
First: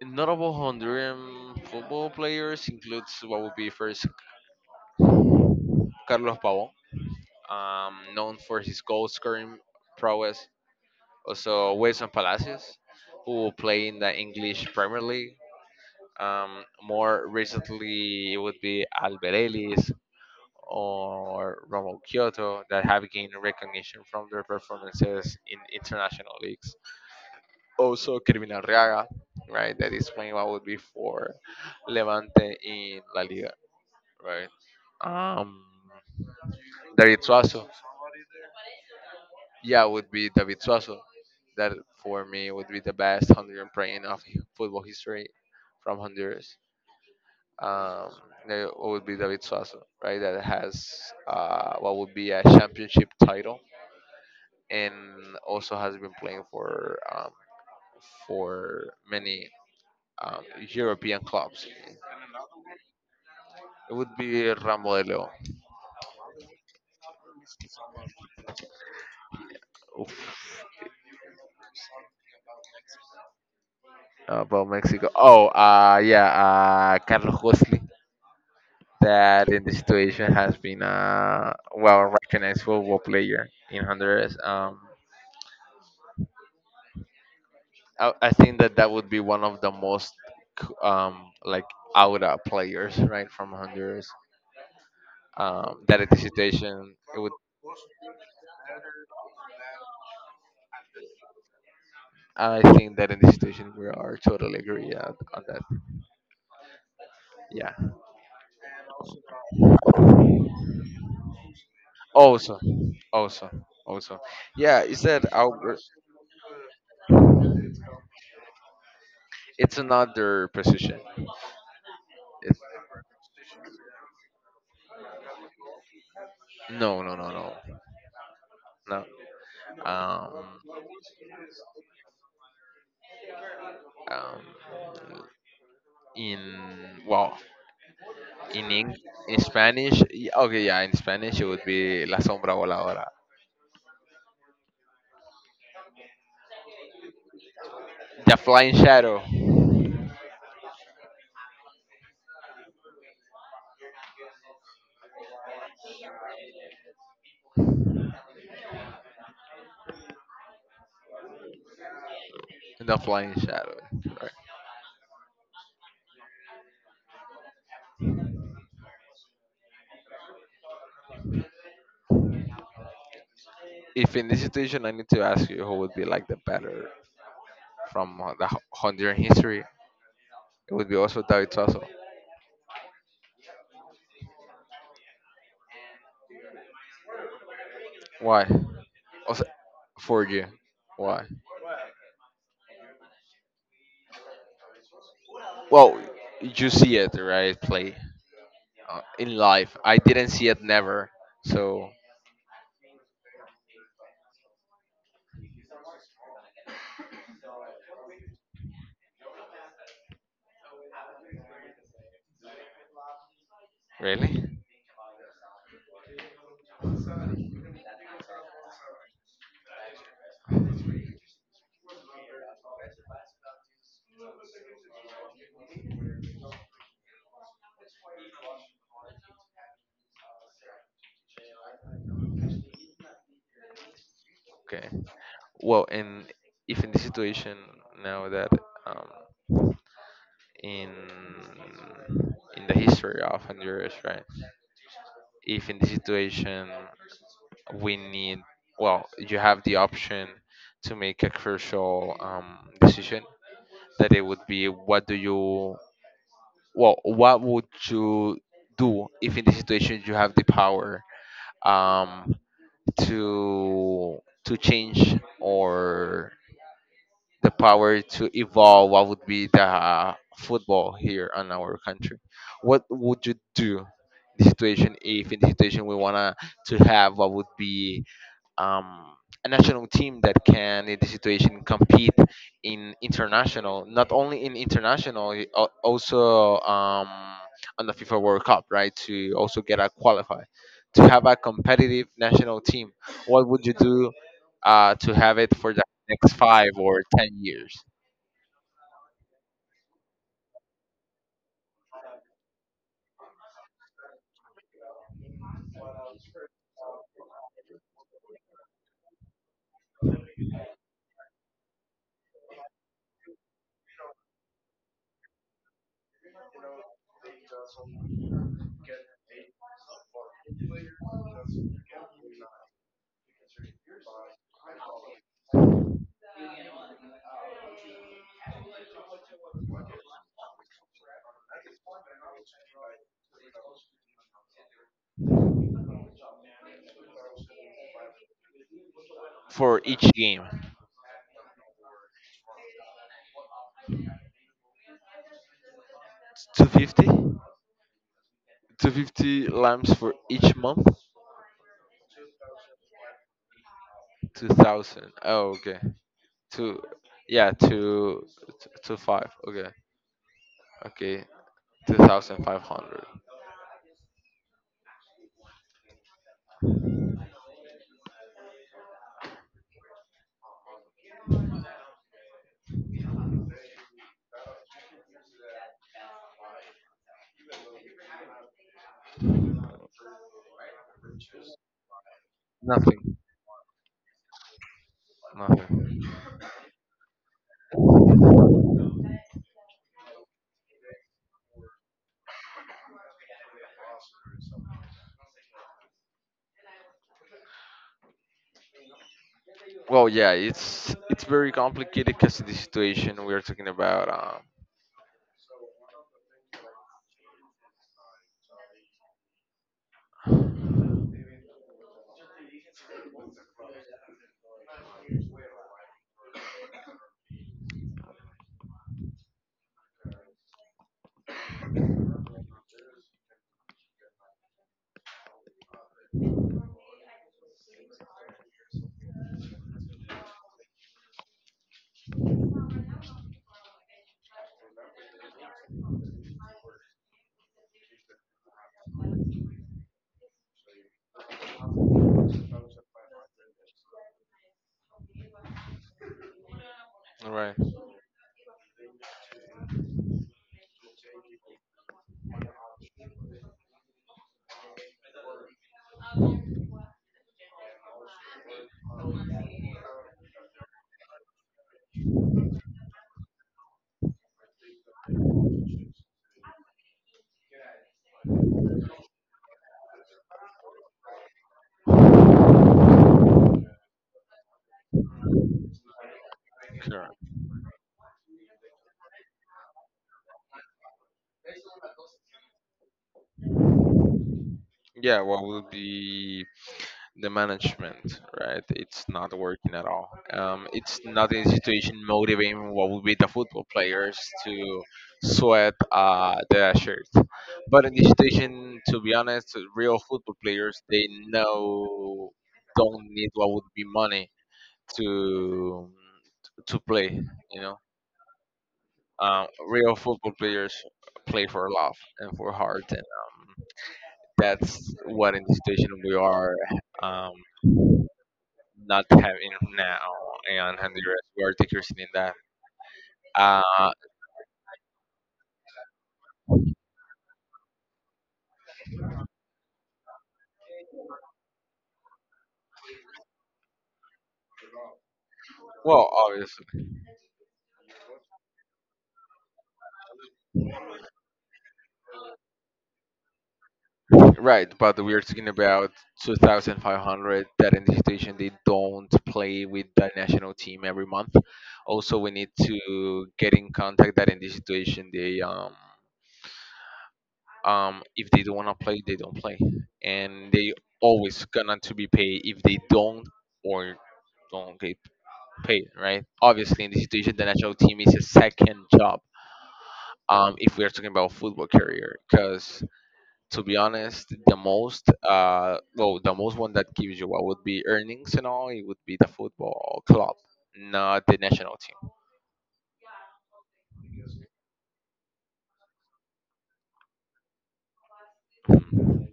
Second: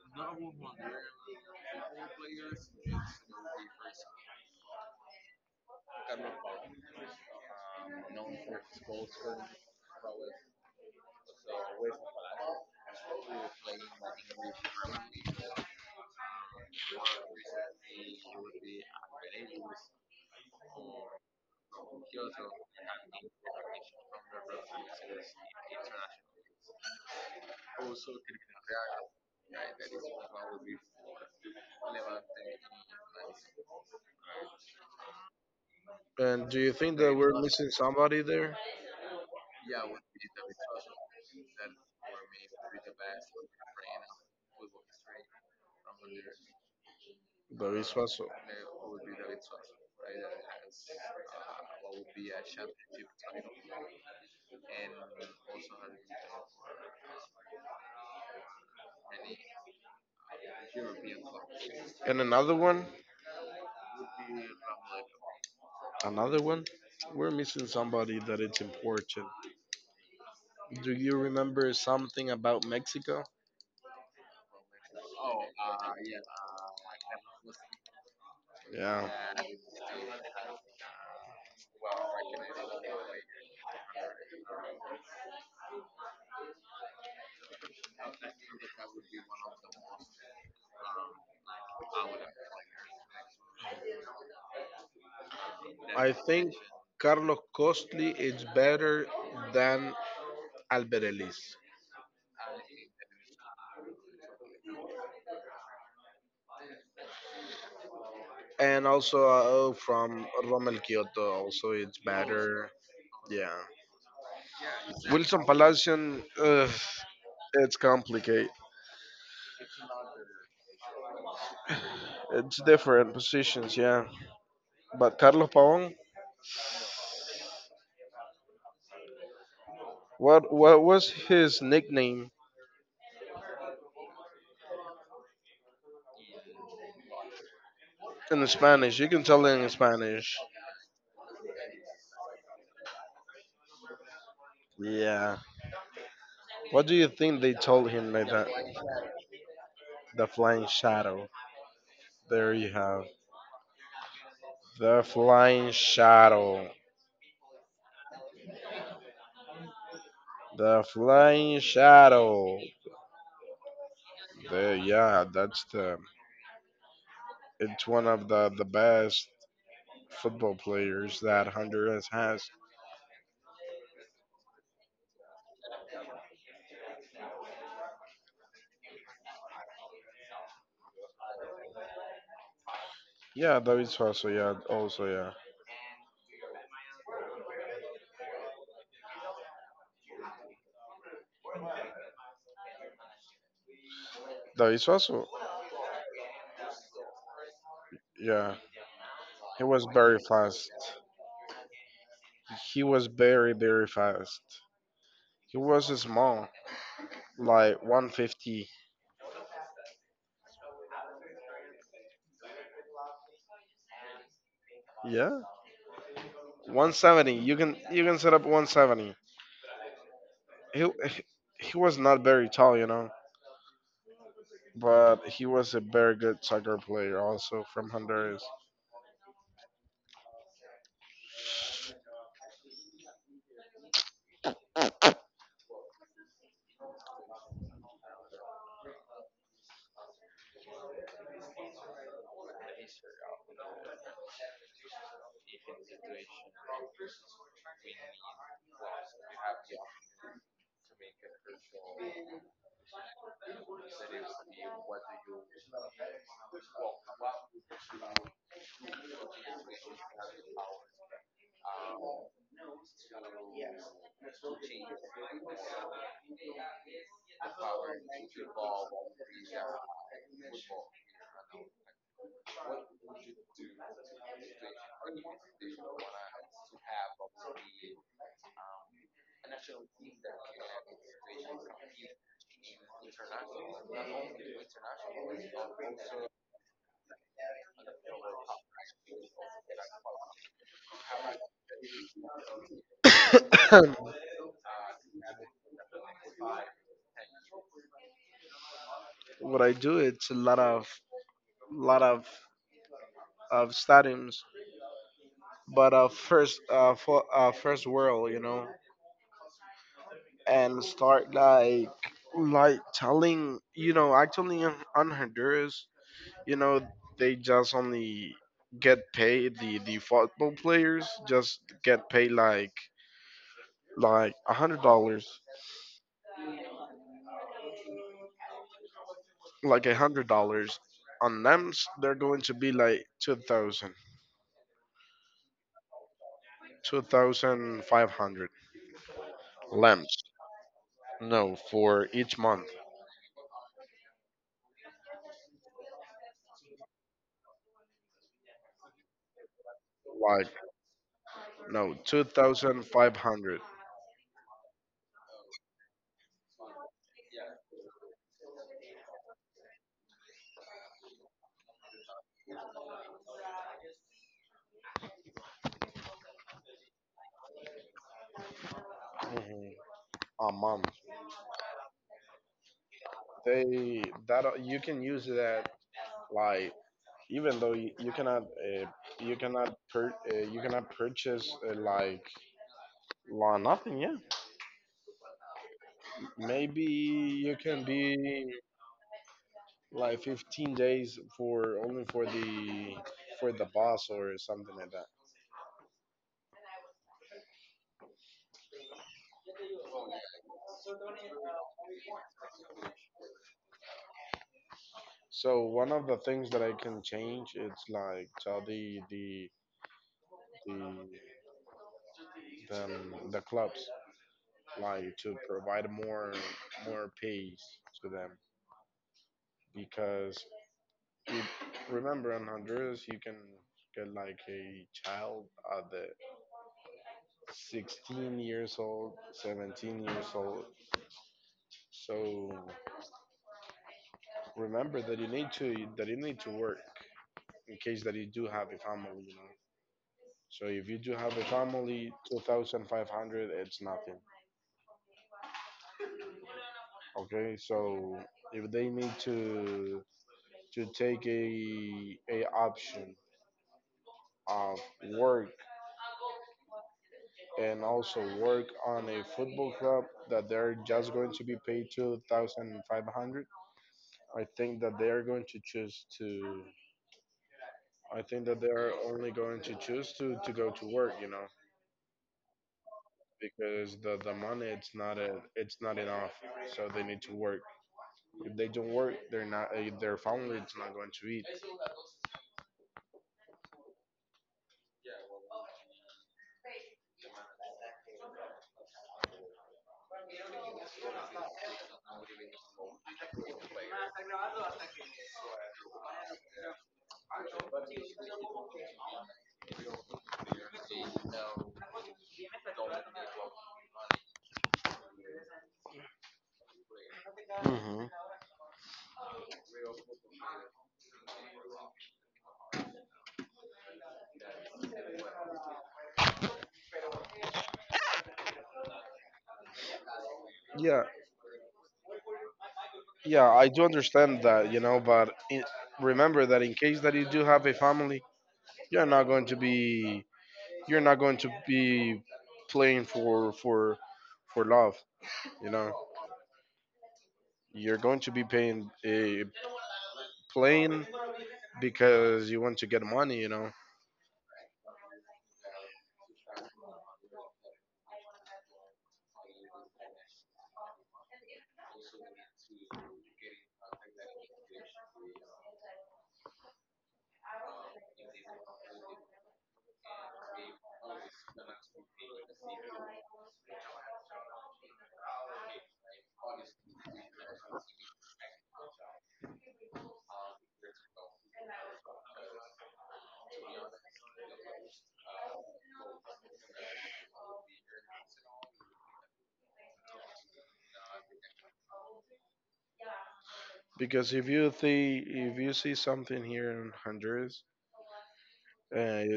Speaker 1: Notable Honduran football players includes what would be first Carlos Pavón, known for his goal scoring prowess. Also, Wilson Palacios, who will play in the English Premier League. More recently, it would be Alberelis or Romo Kyoto that have gained recognition from their performances in international leagues. Also, Kelvin Arriaga, right, that is playing what would be for Levante in La Liga, right? Um, David Suazo, yeah, would be David Suazo. That, for me, would be the best Honduran player of football history from Honduras. Um, no, it would be David Suazo, right? That has what would be a championship title, and also has been playing for many um, European clubs. It would be Ramon de Leon. Oof. About Mexico. Oh, yeah, Carlos Gosley, that in the situation has been a well recognized football player in Honduras. I think that that would be one of the most like aura players, right, from Honduras. That in the situation it would. I think that in the situation we are totally agree on that. Yeah. Also, also, also. Yeah, it's another position. It's, no, no, no, no, no. Um, in well in, Eng- in Spanish y- Okay, yeah, in Spanish it would be la sombra voladora, the flying shadow the flying shadow, right. If in this situation I need to ask you who would be like the better from the Honduran history, it would be also David Suazo. Why? Also, for you? Why? Well, you see it right play. In life I didn't see it never. So, really? Okay. Well, and if in the situation now that um, in in the history of Honduras, right? If in the situation we need, well, you have the option to make a crucial decision. That it would be, well, what would you do if in the situation you have the power um, to to change, or the power to evolve what would be the football here in our country? What would you do in the situation if in the situation we want to have what would be um, a national team that can, in this situation, compete in international, not only in international, also on the FIFA World Cup, right? To also get a qualify, to have a competitive national team. What would you do to have it for the next 5 or 10 years for each game? 250? 250 lamps for each month. 2000, oh, okay. Two, yeah, two, 25, okay, okay. 2,500. Nothing, nothing. Well, yeah, it's very complicated because of the situation we are talking about. All right. Correct. Yeah, what would be the management, right? It's not working at all. It's not in a situation motivating what would be the football players to sweat their shirt. But in this situation, to be honest, real football players, they know don't need what would be money to to play. You know, real football players play for love and for heart, and that's what in this situation we are. Um, Not having now and Honduras. We are decreasing in that. Uh, well, obviously, right. But we are talking about 2,500 that in the situation they don't play with the national team every month. Also, we need to get in contact that in this situation they if they don't wanna play, they don't play, and they always gonna to be paid if they don't or don't get paid, right? Obviously, in this situation, the national team is a second job if we are talking about football career, because to be honest the most well, the most one that gives you what would be earnings and all, it would be the football club, not the national team. Mhm.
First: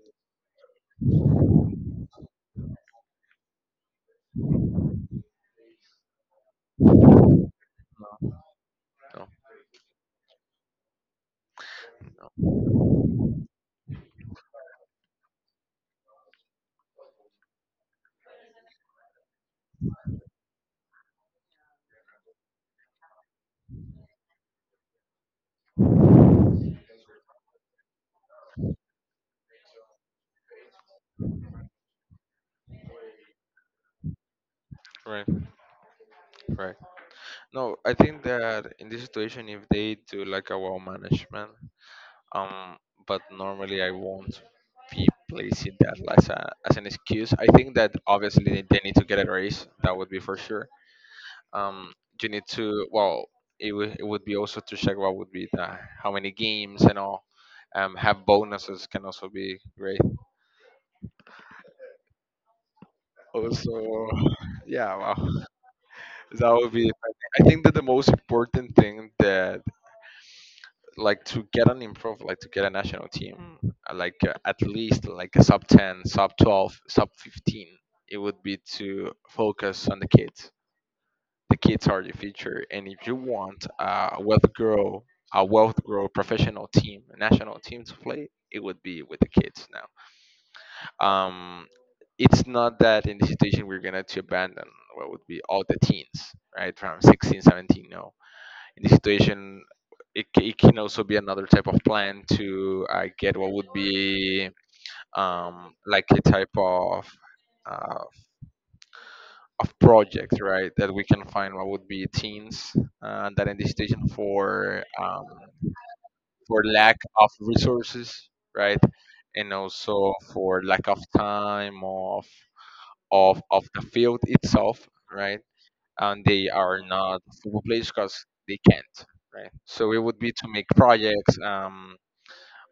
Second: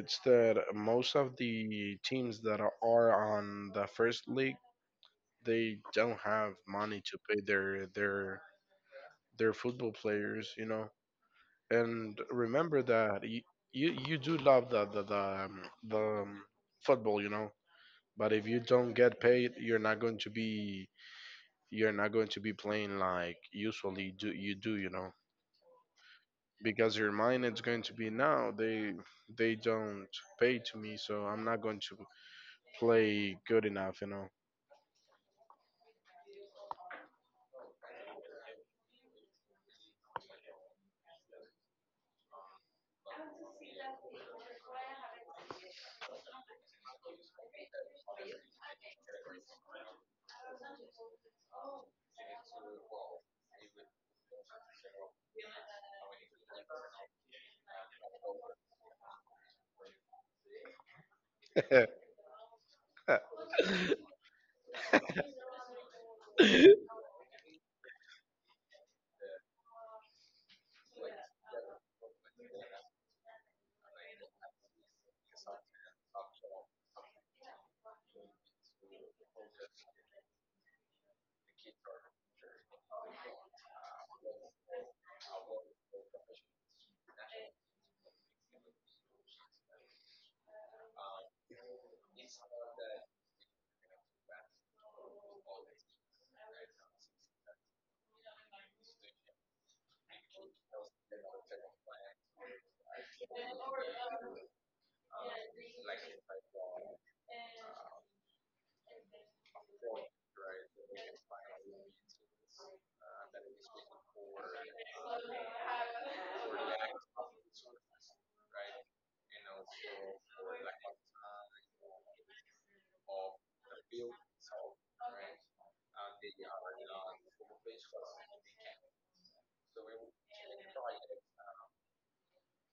Speaker 1: No, no. Right, right. No, I think that in this situation if they do like a well management. um but normally I won't be placing that as an excuse. I think that obviously they need to get a raise. That would be for sure. um, you need to, well, it would be also to check what would be the how many games and all. Have bonuses can also be great. Also. Yeah, wow. That would be, I think that the most important thing that, like to get an improve, like to get a national team, like at least like a sub 10, sub 12, sub 15, it would be to focus on the kids. The kids are the future. And if you want a wealth grow professional team, a national team to play, it would be with the kids now. Um, it's not that in the situation we're gonna to abandon what would be all the teens, right? From 16, 17. No. In the situation it can also be another type of plan to get what would be like a type uh, of projects, right, that we can find what would be teens, that in this station for lack of resources, right, and also for lack of time of the field itself, right, and they are not football players because they can't, right. So it would be to make projects,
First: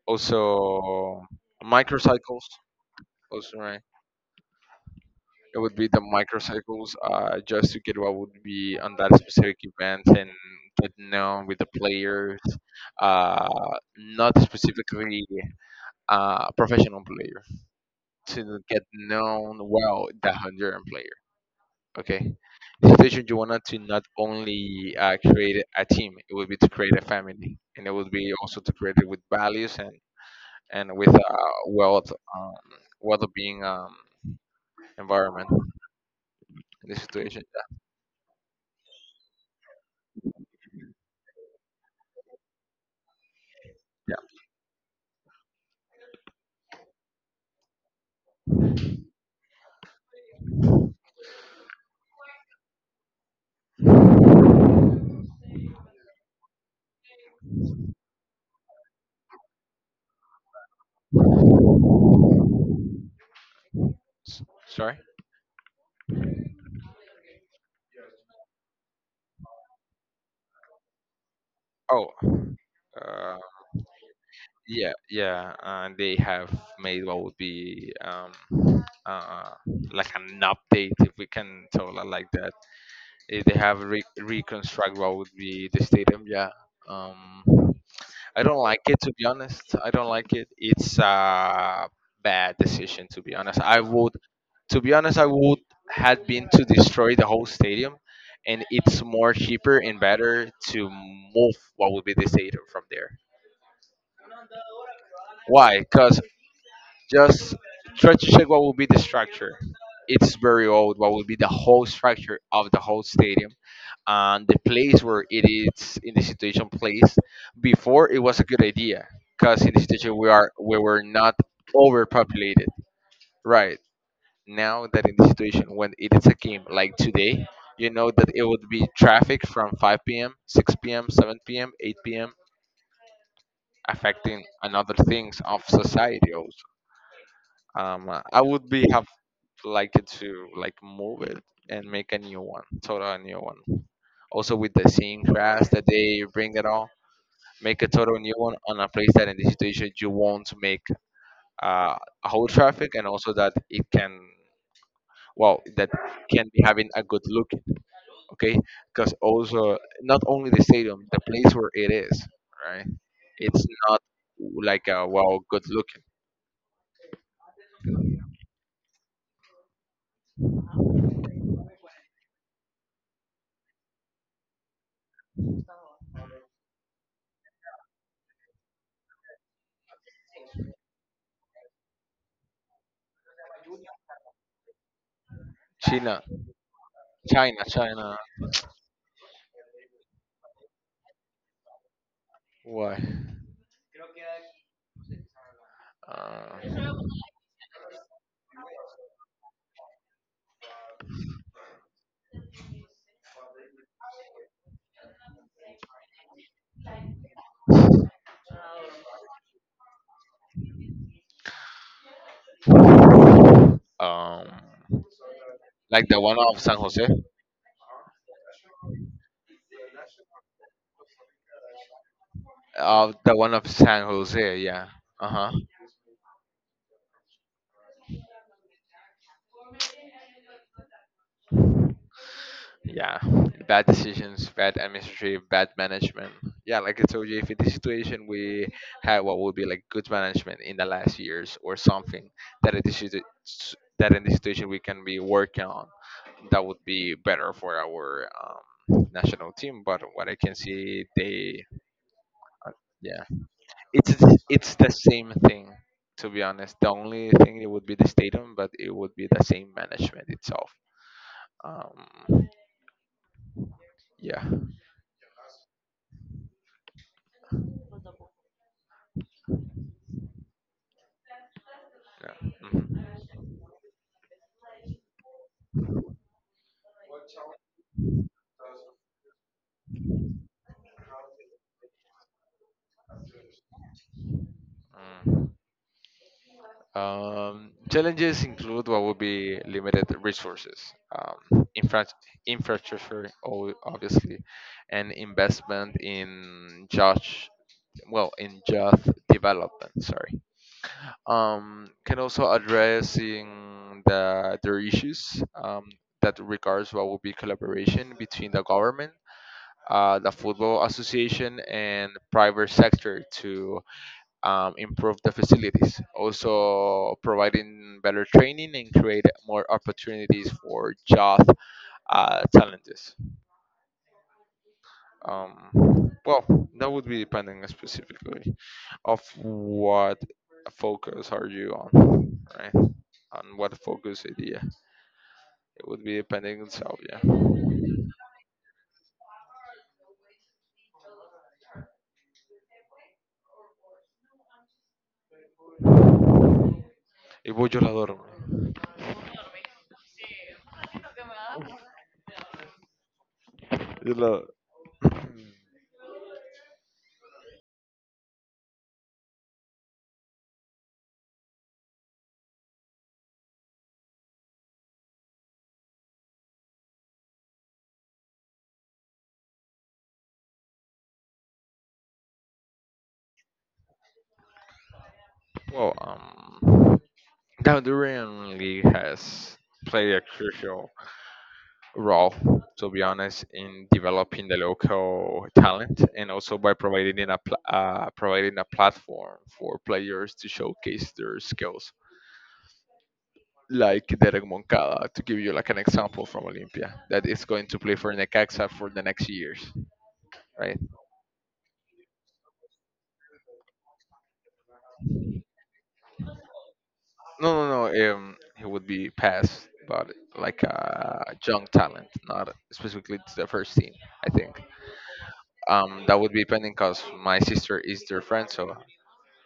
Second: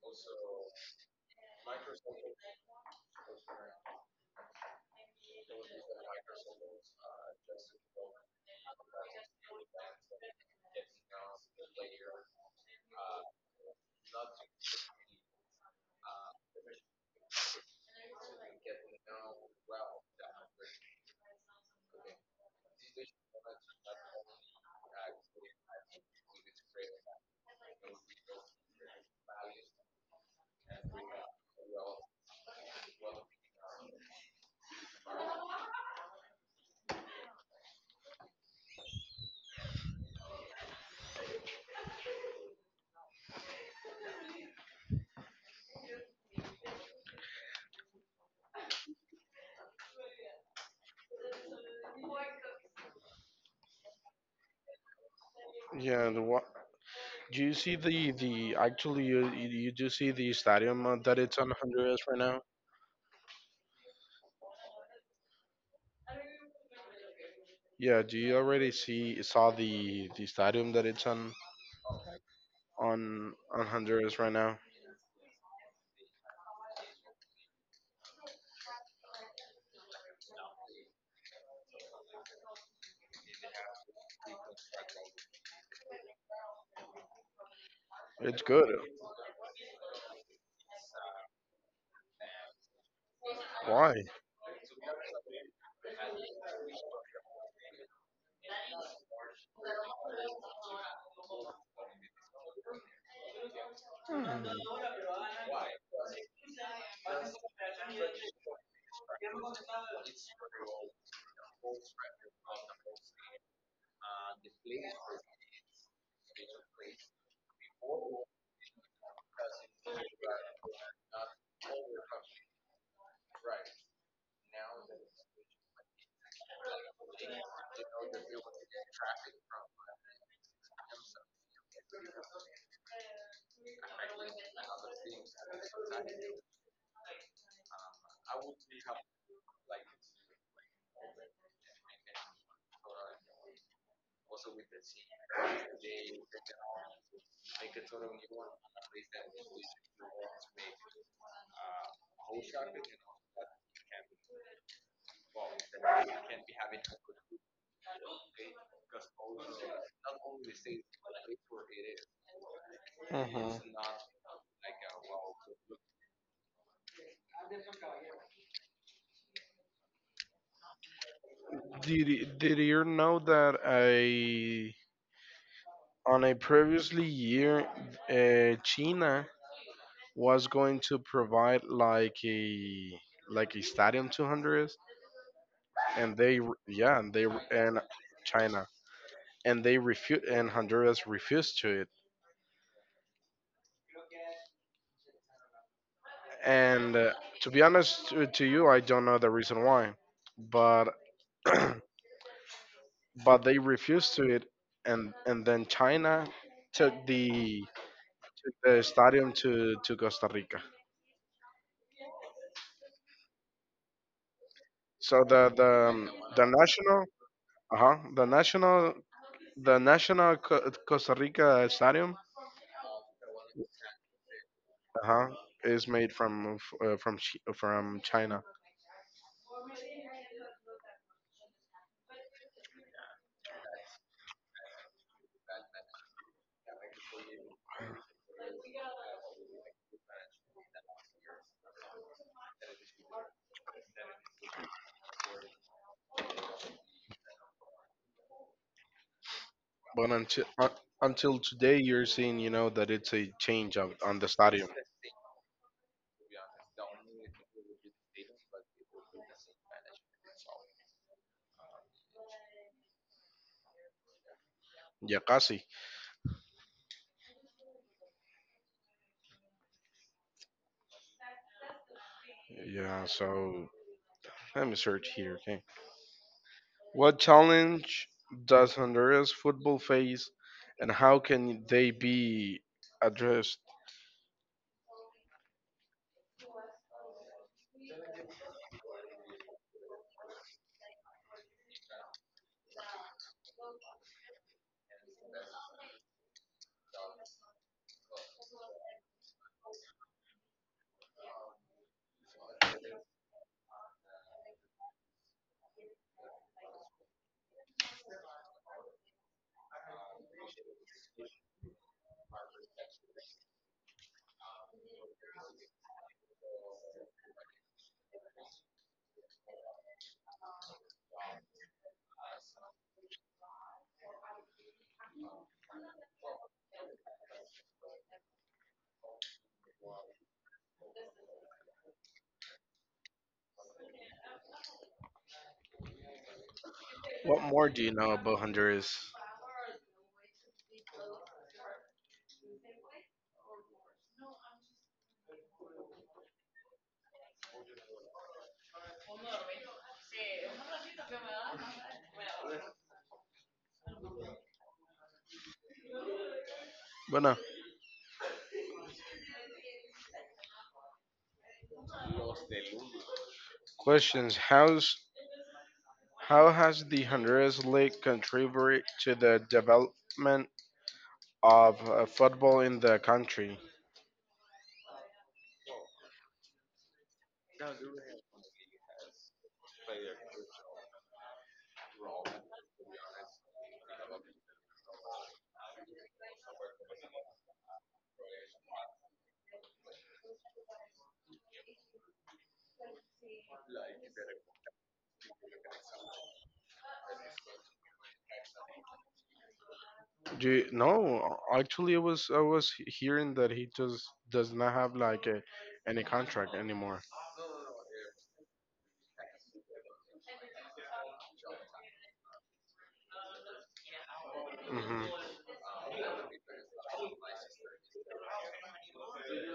Speaker 1: also microcycles. Also, right, it would be the microcycles, just to get what would be on that specific event and get known with the players, uh, not specifically a professional player, to get known well the Honduran player. Okay. Situation you wanted to not only create a team, it would be to create a family, and it would be also to create it with values and with wealth, um, wealth being environment in this situation, yeah. S- Sorry? Oh, uh, yeah, yeah. They have made what would be uh, like an update, if we can tell it like that. They have reconstruct what would be the stadium. Yeah. Um, I don't like it, to be honest. I don't like it. It's a bad decision, to be honest. To be honest, I would had been to destroy the whole stadium, and it's more cheaper and better to move what would be the stadium from there. Why? Because just try to check what will be the structure. It's very old. What will be the whole structure of the whole stadium and the place where it is in the situation placed? Before it was a good idea because in the situation we were not overpopulated. Right now that in the situation when it is a game like today, you know that it would be traffic from 5 p.m., 6 p.m., 7 p.m., 8 p.m. affecting another things of society also. I would be have liked it to like move it and make a new one, total new one, also with the same grass that they bring it all, make a total new one on a place that in this situation you want to make uh, a whole traffic and also that it can, well, that can be having a good look. Okay. Because also, not only the stadium, the place where it is, right, it's not like a wow good looking. China. China, china. Why? Uh, um, like the one of San Jose. Of the one of San Jose, yeah. Uh huh. Yeah. Bad decisions, bad administrative, bad management. Yeah, like I told you, if in this situation we had what would be like good management in the last years or something that in this situ- s- that in this situation we can be working on, that would be better for our national team. But what I can see, they, yeah. It's the same thing, to be honest, the only thing it would be the stadium, but it would be the same management itself. um yeah, yeah, mhm. Mm. Challenges include what would be limited resources, um, infra- infrastructure, obviously, and investment in just, well, in just development. Sorry, can also addressing their issues, that regards what would be collaboration between the government, the football association, and private sector to improve the facilities. Also, providing better training and create more opportunities for youth talents. Well, that would be depending specifically, of what focus are you on, right? On what focus idea. It would be depending on self, yeah. Y voy yo la adoro. You know, well, Honduran League has played a crucial role, to be honest, in developing the local talent and also by providing providing a platform for players to showcase their skills. Like Derek Moncada, to give you like an example from Olympia, that is going to play for Necaxa for the next years, right? No, no, no. He would be passed, but like a young talent, not specifically to the first team. I think that would be pending because my sister is their friend, so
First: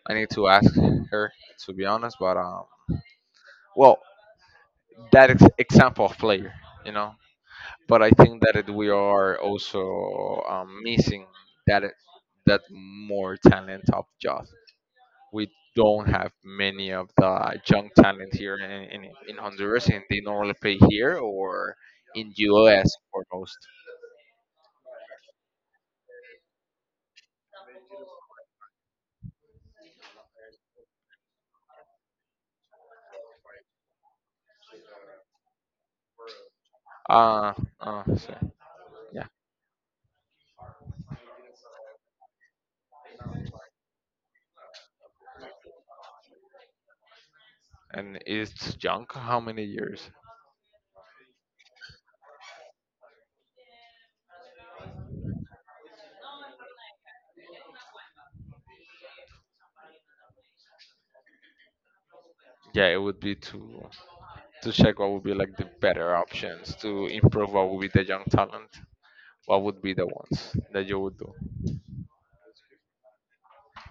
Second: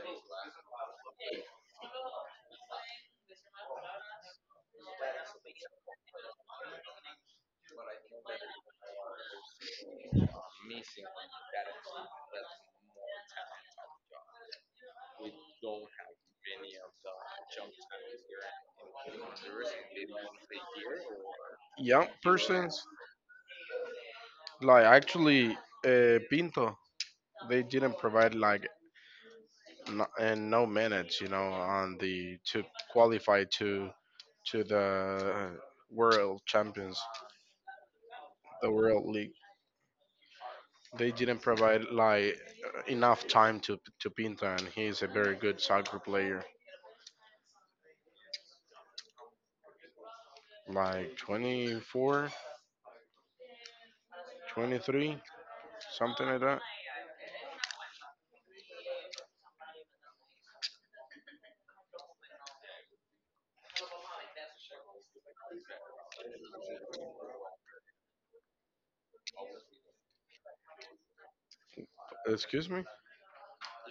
Speaker 1: I need to ask her, to be honest, but well, that is example of player, you know. But I think that we are also missing that that more talent of Josh. We don't have many of the young talent here in Honduras, and they normally play here or in US foremost. Uh, so, yeah, and it's young. How many years? Yeah, it would be two. To check what would be like the better options to improve what would be the young talent. What would be the ones that you would do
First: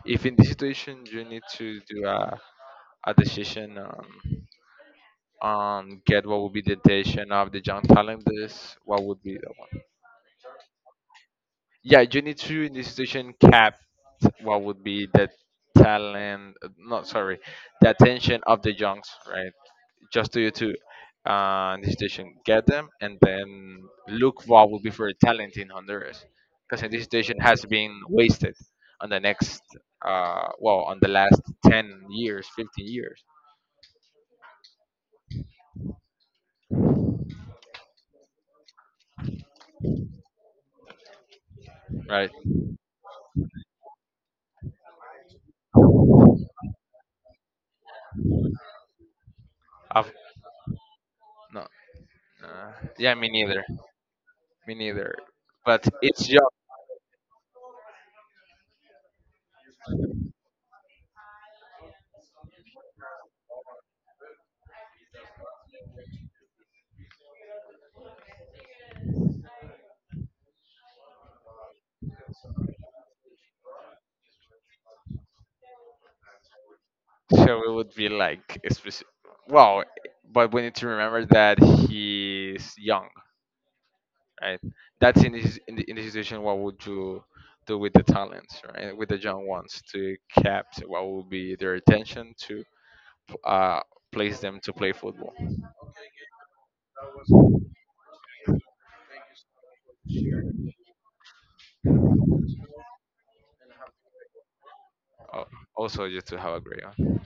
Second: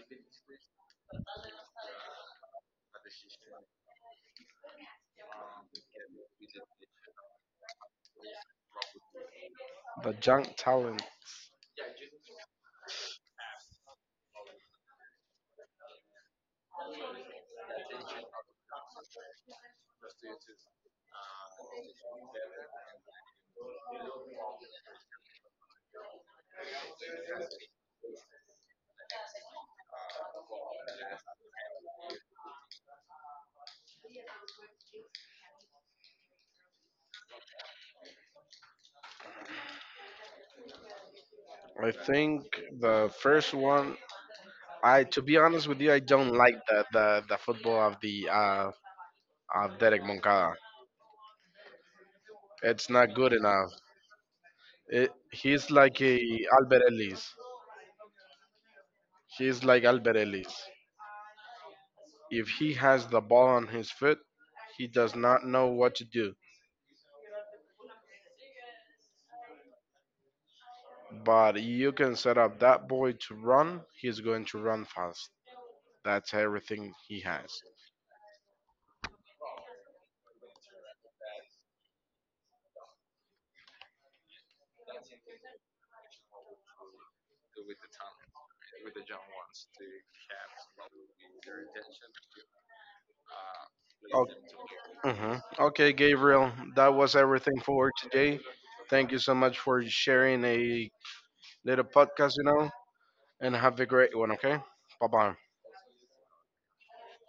Speaker 1: if in this situation you need to do a decision on get what would be the decision of the young talent. This what would be the one? Yeah, you need to, in this situation, cap what would be the talent, not, sorry, the attention of the junks, right, just do you to the situation, get them, and then look what will be for a talent in Honduras, because this situation has been wasted on the next, well, on the last 10 years, 15 years, right? I've, no, uh, yeah, me neither, me neither. But it's young, so it would be like, well, but we need to remember that he's young, right? That's in the situation. What would you do with the talents, right? With the young ones to capture what would be their attention to uh place them to play football. Uh, Also, just to have a great one.